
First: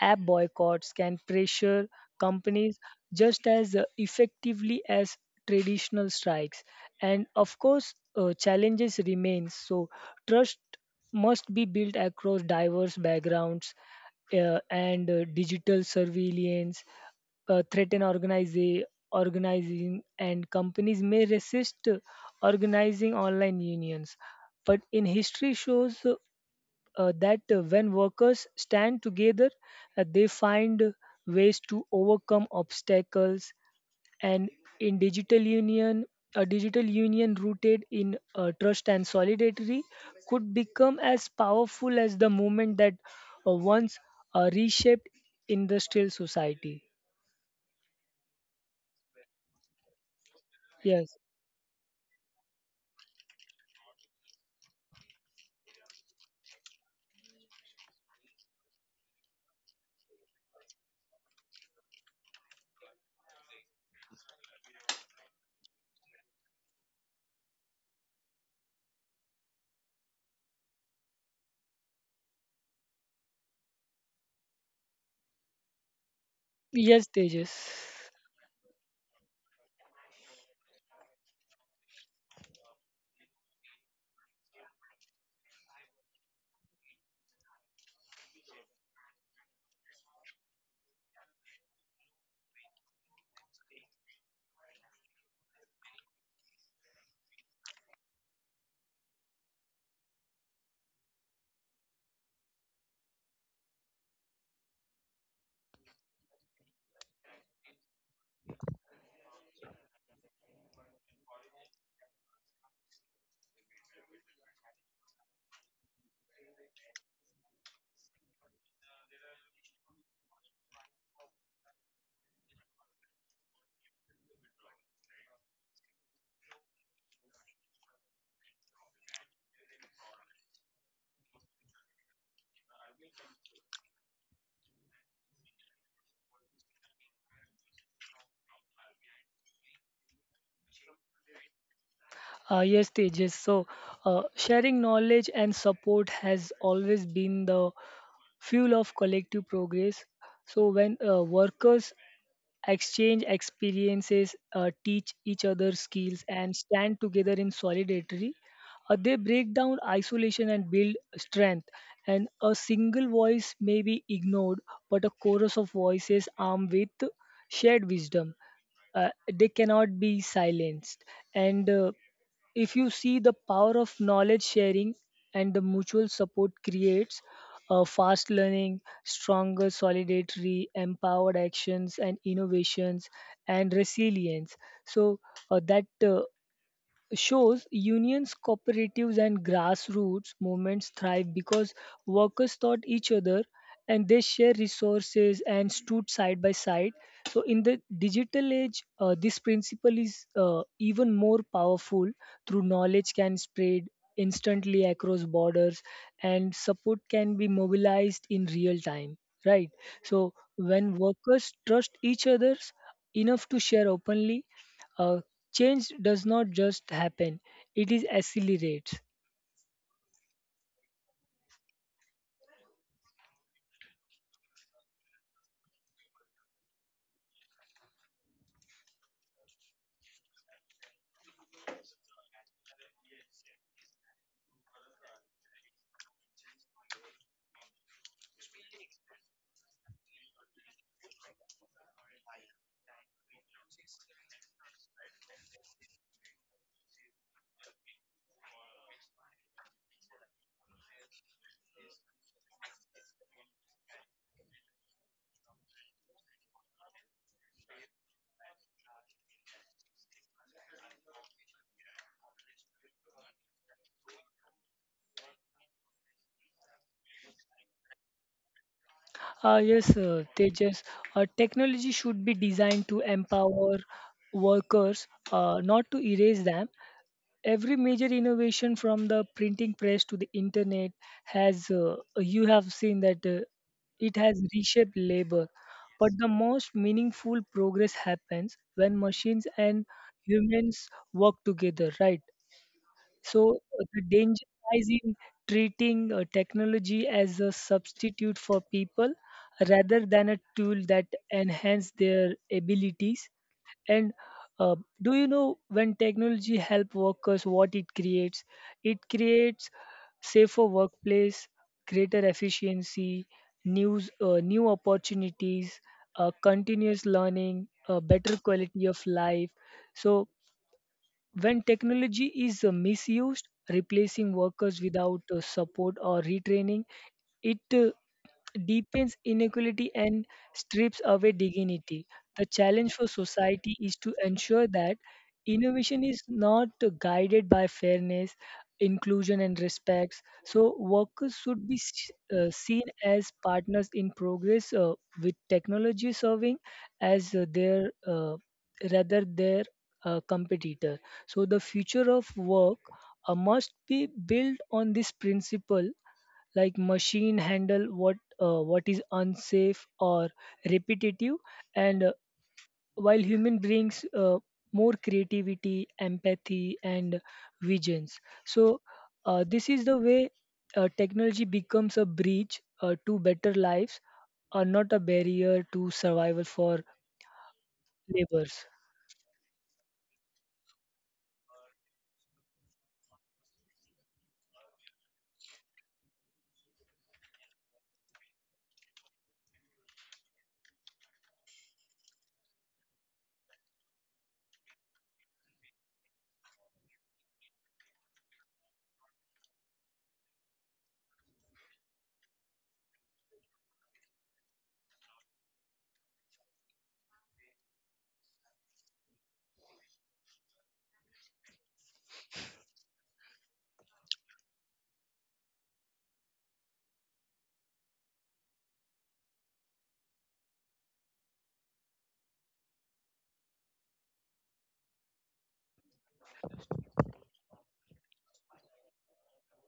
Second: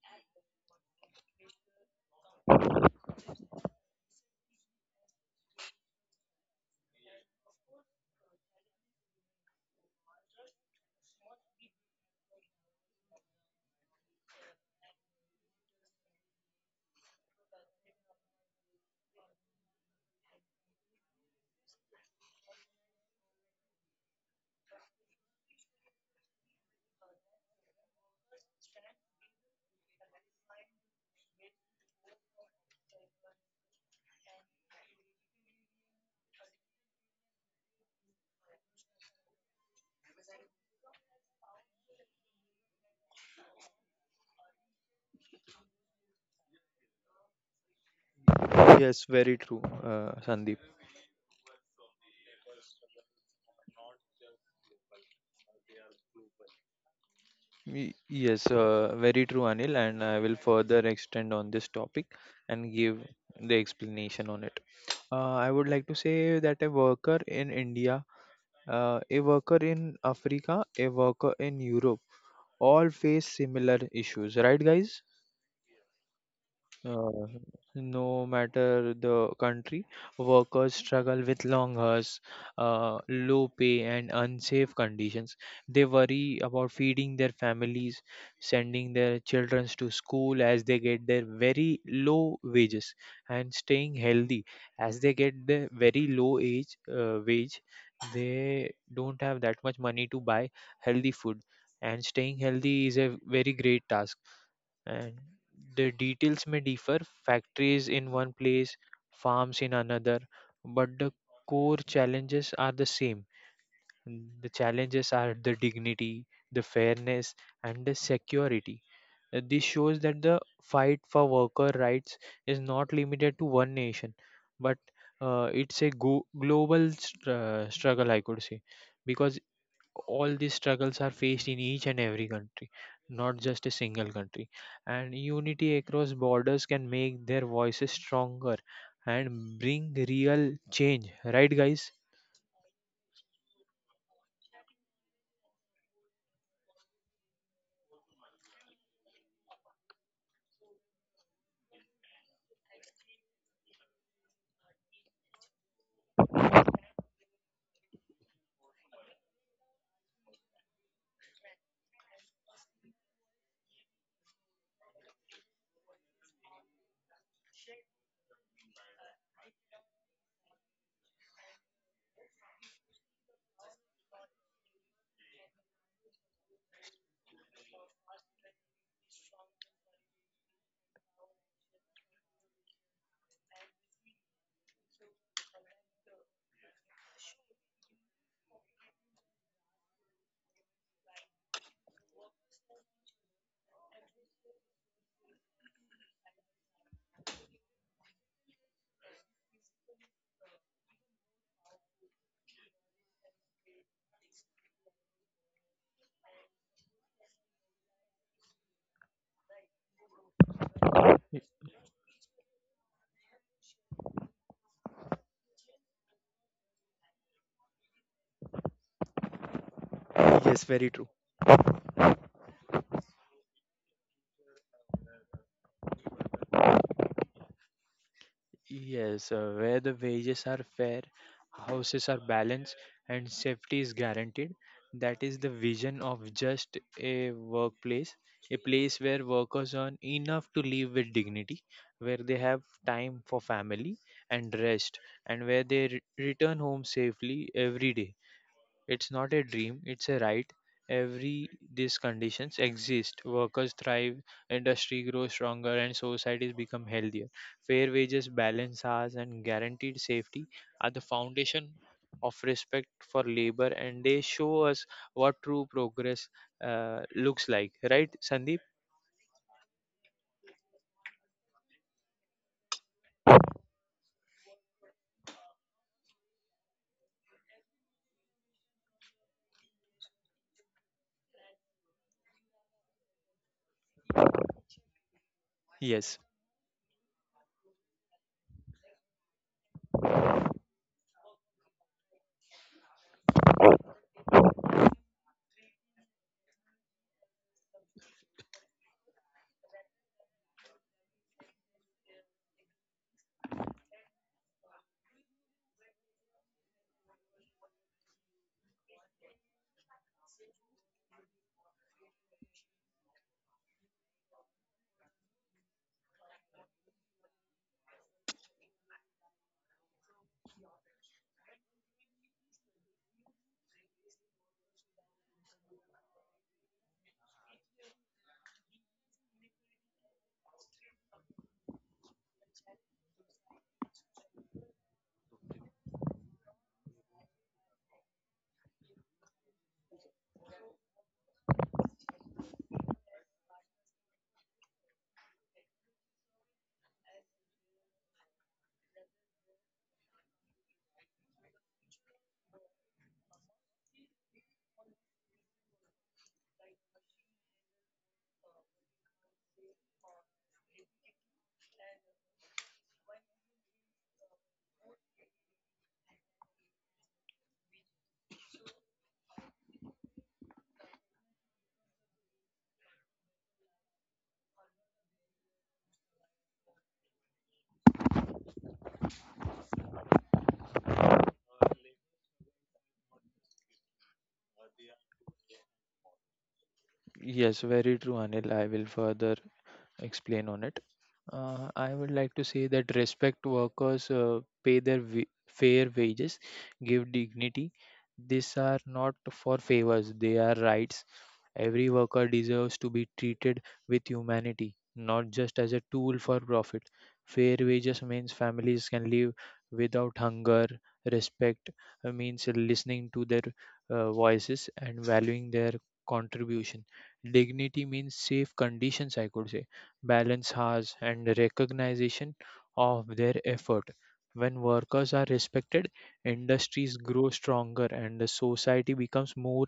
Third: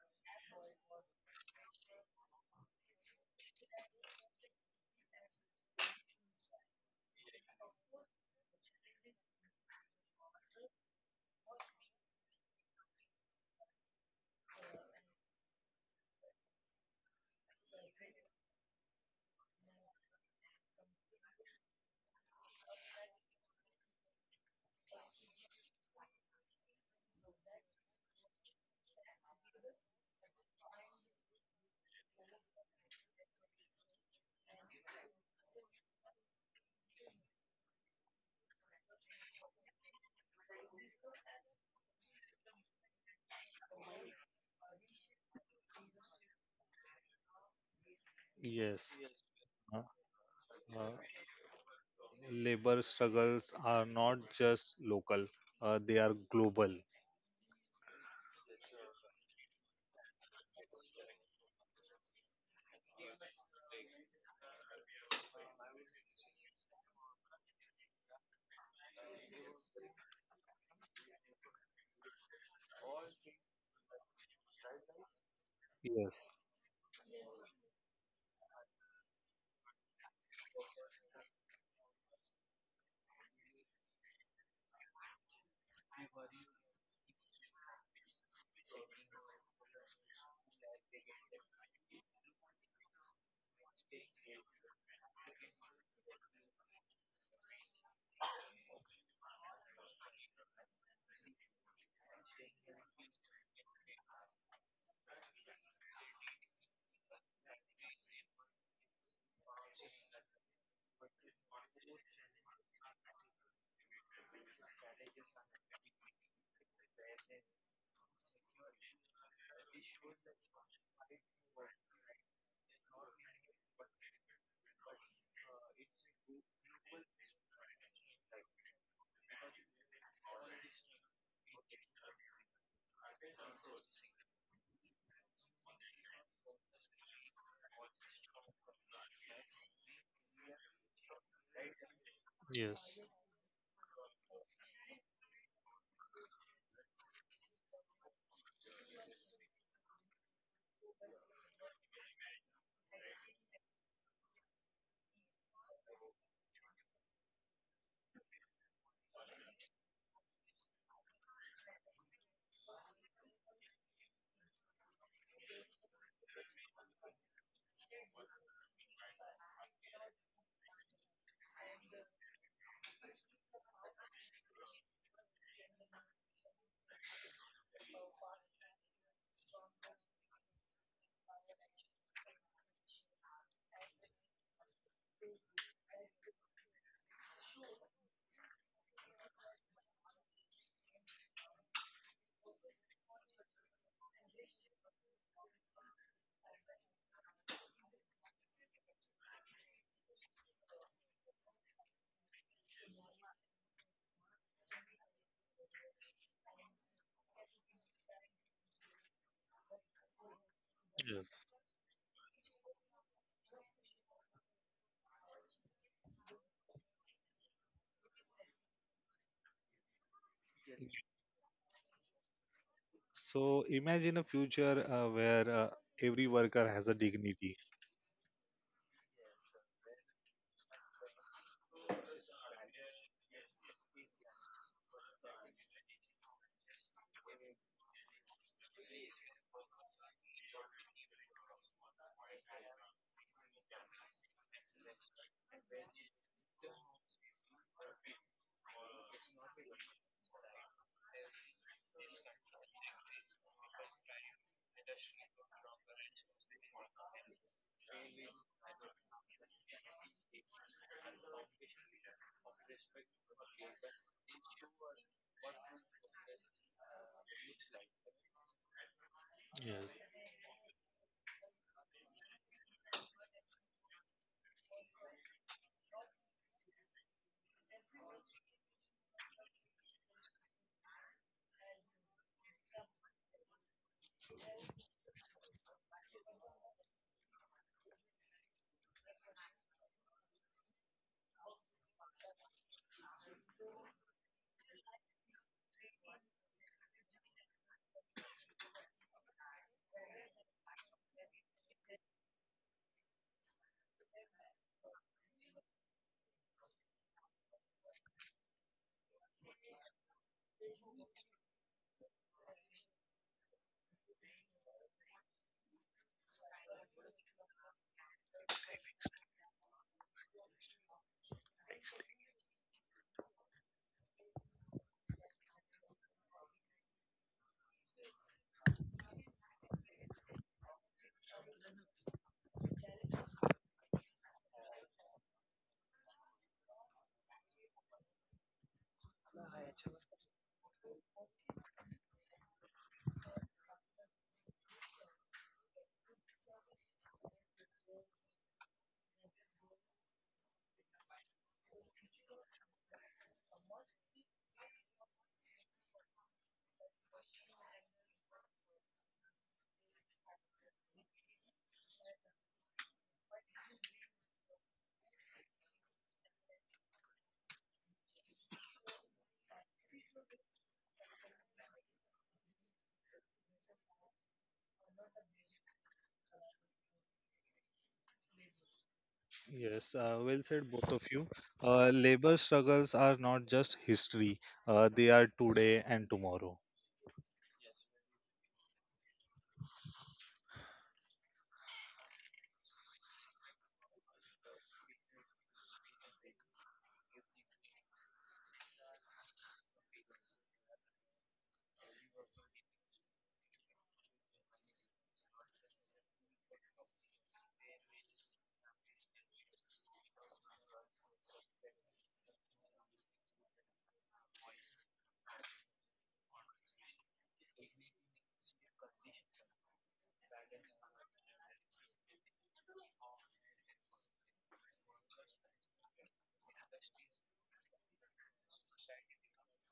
app boycotts can pressure companies just as effectively as traditional strikes. And of course, challenges remain. So trust must be built across diverse backgrounds, and digital surveillance threaten organizing, and companies may resist organizing online unions. But in history shows, that when workers stand together, they find ways to overcome obstacles. And in digital union, A digital union rooted in trust and solidarity could become as powerful as the movement that once reshaped industrial society. Yes, Yes, very true, uh, Sandeep. uh, Yes. labor struggles are not just local, they are global. Y- Yes, very true, Anil, and I will further extend on this topic and give the explanation on it. I would like to say that a worker in India, a worker in Africa, a worker in Europe all face similar issues, right, guys? Yes, Yes, Uh, Tejas. no matter the country, workers struggle with long hours, low pay, and unsafe conditions. They worry about feeding their families, sending their children to school as they get their very low wages, and staying healthy as they get the very low age wage. They don't have that much money to buy healthy food, and staying healthy is a very great task. And the details may differ, factories in one place, farms in another, but the core challenges are the same. The challenges are the dignity, the fairness, and the security. This shows that the fight for worker rights is not limited to one nation, but it's a global struggle, I could say, because all these struggles are faced in each and every country, not just a single country. And unity across borders can make their voices stronger and bring real change. Right, guys? Yes, yes, Tejas. So, sharing knowledge and support has always been the fuel of collective progress. So, when workers exchange experiences, teach each other skills, and stand together in solidarity, they break down isolation and build strength. And a single voice may be ignored, but a chorus of voices armed with shared wisdom, they cannot be silenced. And If you see, the power of knowledge sharing and the mutual support creates fast learning, stronger solidarity, empowered actions and innovations, and resilience. So that Shows unions, cooperatives, and grassroots movements thrive because workers taught each other, and they share resources and stood side by side. So, in the digital age, this principle is even more powerful through knowledge can spread instantly across borders, and support can be mobilized in real time, right? So when yes. workers trust each other enough to share openly, uh, change does not just happen, it is accelerates. Yes, very true. So imagine a future where every worker has a dignity. Yes, where the wages are fair, houses are balanced, and safety is guaranteed. That is the vision of just a workplace, a place where workers earn enough to live with dignity, where they have time for family and rest, and where they return home safely every day. It's not a dream, it's a right. Every these conditions exist. Workers thrive, industry grows stronger, and societies become healthier. Fair wages, balanced hours, and guaranteed safety are the foundation of respect for labor, and they show us what true progress looks like. Right, Sandeep? Yes. Yes, Tejas, technology should be designed to empower workers, not to erase them. Every major innovation from the printing press to the internet has, you have seen that it has reshaped labor. But Yes, the most meaningful progress happens when machines and humans work together, right? So the danger lies in treating technology as a substitute for people rather than a tool that enhance their abilities. And uh, do you know when technology help workers, what it creates? It creates safer workplace, greater efficiency, news, new opportunities, continuous learning, better quality of life. So when technology is misused, replacing workers without support or retraining, it deepens inequality and strips away dignity. The challenge for society is to ensure that innovation is not guided by fairness, inclusion, and respects. So, workers should be seen as partners in progress with technology serving as their competitor. So, the future of work must be built on this principle, like machine handle what is unsafe or repetitive, and while human brings more creativity, empathy, and visions. so this is the way technology becomes a bridge to better lives, are not a barrier to survival for laborers. Yes, well said, both of you. Labor struggles are not just history, they are today and tomorrow. yes, very true, Anil. I will further explain on it. I would like to say that respect workers, pay their fair wages, give dignity. These are not for favors, they are rights. Every worker deserves to be treated with humanity, not just as a tool for profit. Fair wages means families can live without hunger. Respect means listening to their voices and valuing their contribution. Dignity means safe conditions, I could say, balance hours, and recognition of their effort. When workers are respected, industries grow stronger and the society becomes more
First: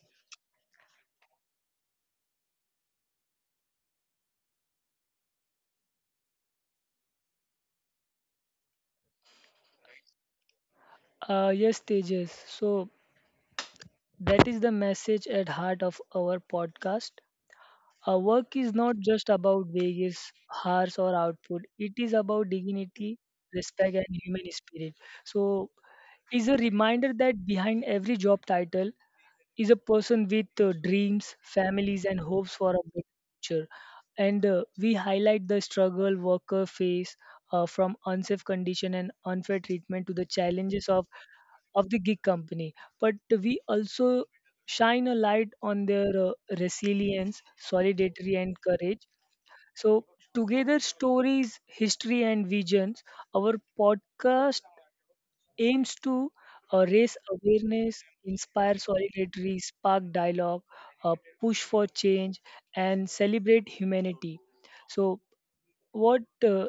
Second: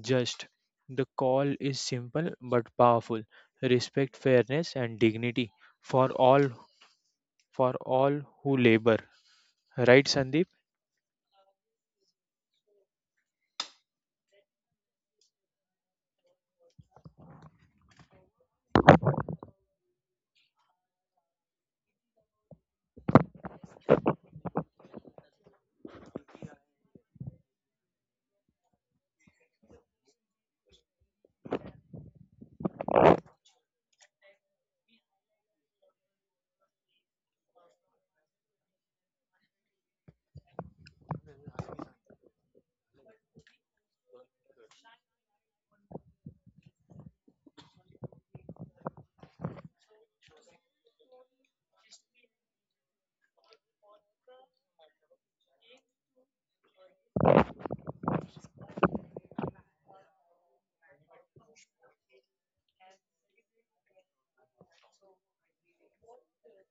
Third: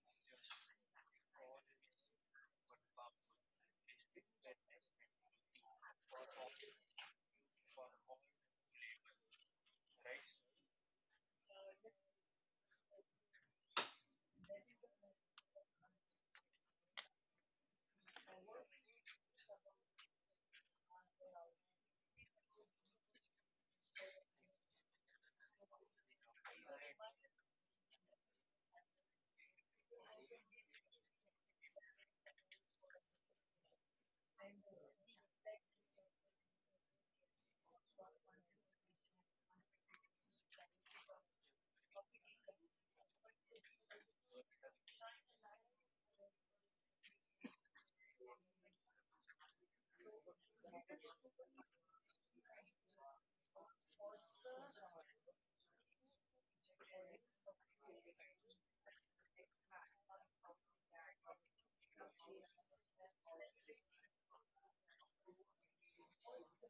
just. The call is simple but powerful. Respect, fairness, and dignity for all, for all who labor. Right, Sandeep? Yes, Tejas. So that is the message at heart of our podcast. Our work is not just about wages, hours, or output. It is about dignity, respect, and human spirit. So, is a reminder that behind every job title is a person with dreams, families, and hopes for a better future. And We highlight the struggle worker face, from unsafe condition and unfair treatment to the challenges of the gig company. But we also shine a light on their resilience, solidarity, and courage. So, together, stories, history, and visions, our podcast aims to raise awareness, inspire solidarity, spark dialogue, uh, push for change, and celebrate humanity. So, what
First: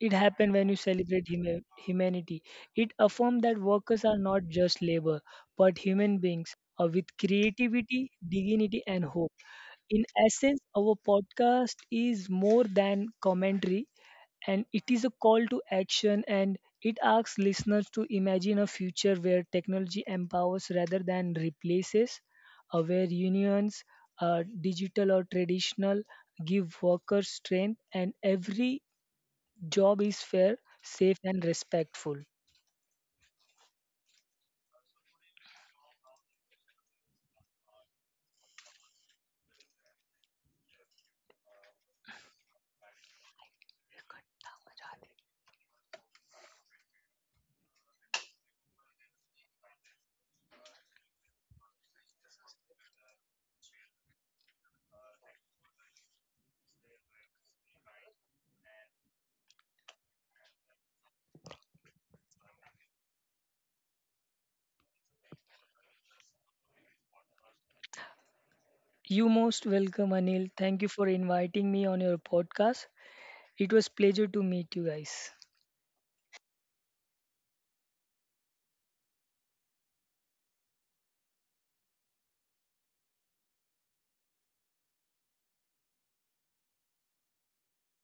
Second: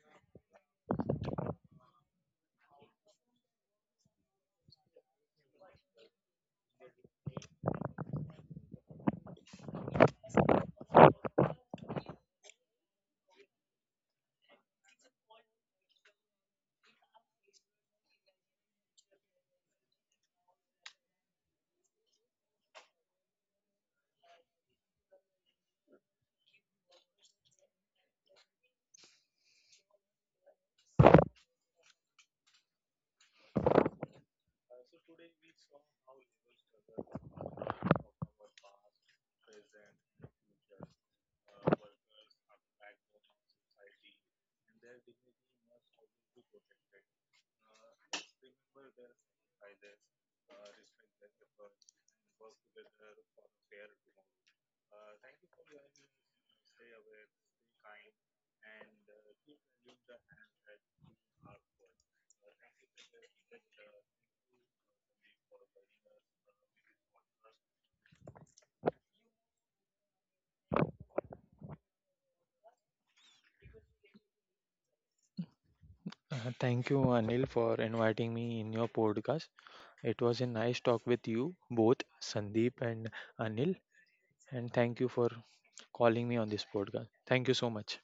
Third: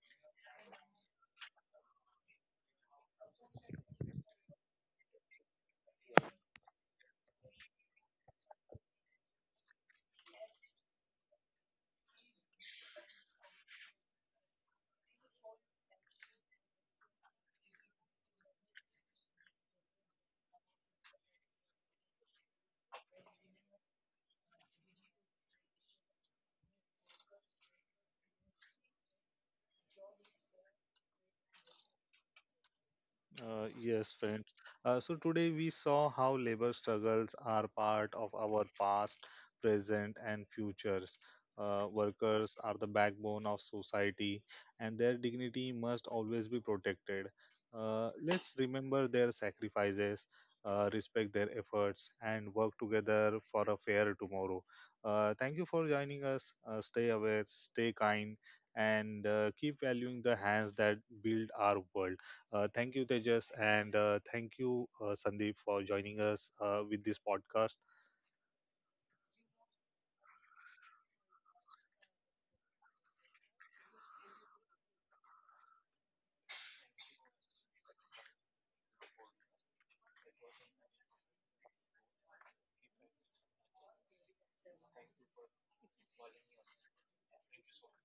it happened when you celebrate humanity. It affirmed that workers are not just labor, but human beings with creativity, dignity, and hope. In essence, our podcast is more than commentary, and it is a call to action, and it asks listeners to imagine a future where technology empowers rather than replaces, where unions, digital or traditional, give workers strength, and every job is fair, safe, and respectful. Yes, friends. So today we saw how labor struggles are part of our past, present, and futures. Workers are the backbone of society, and their dignity must always be protected. Let's remember their sacrifices, respect their efforts, and work together for a fair tomorrow. Thank you for joining us. Stay aware, stay kind, and keep valuing the hands that build our world. Thank you, Tejas, and thank you, Sandeep, for joining us with this podcast. You most welcome, Anil. Thank you for inviting me on your podcast. It was pleasure to meet you guys. Thank you, Anil, for inviting me in your podcast. It was a nice talk with you both, Sandeep and Anil. And thank you for calling me on this podcast. Thank you so much.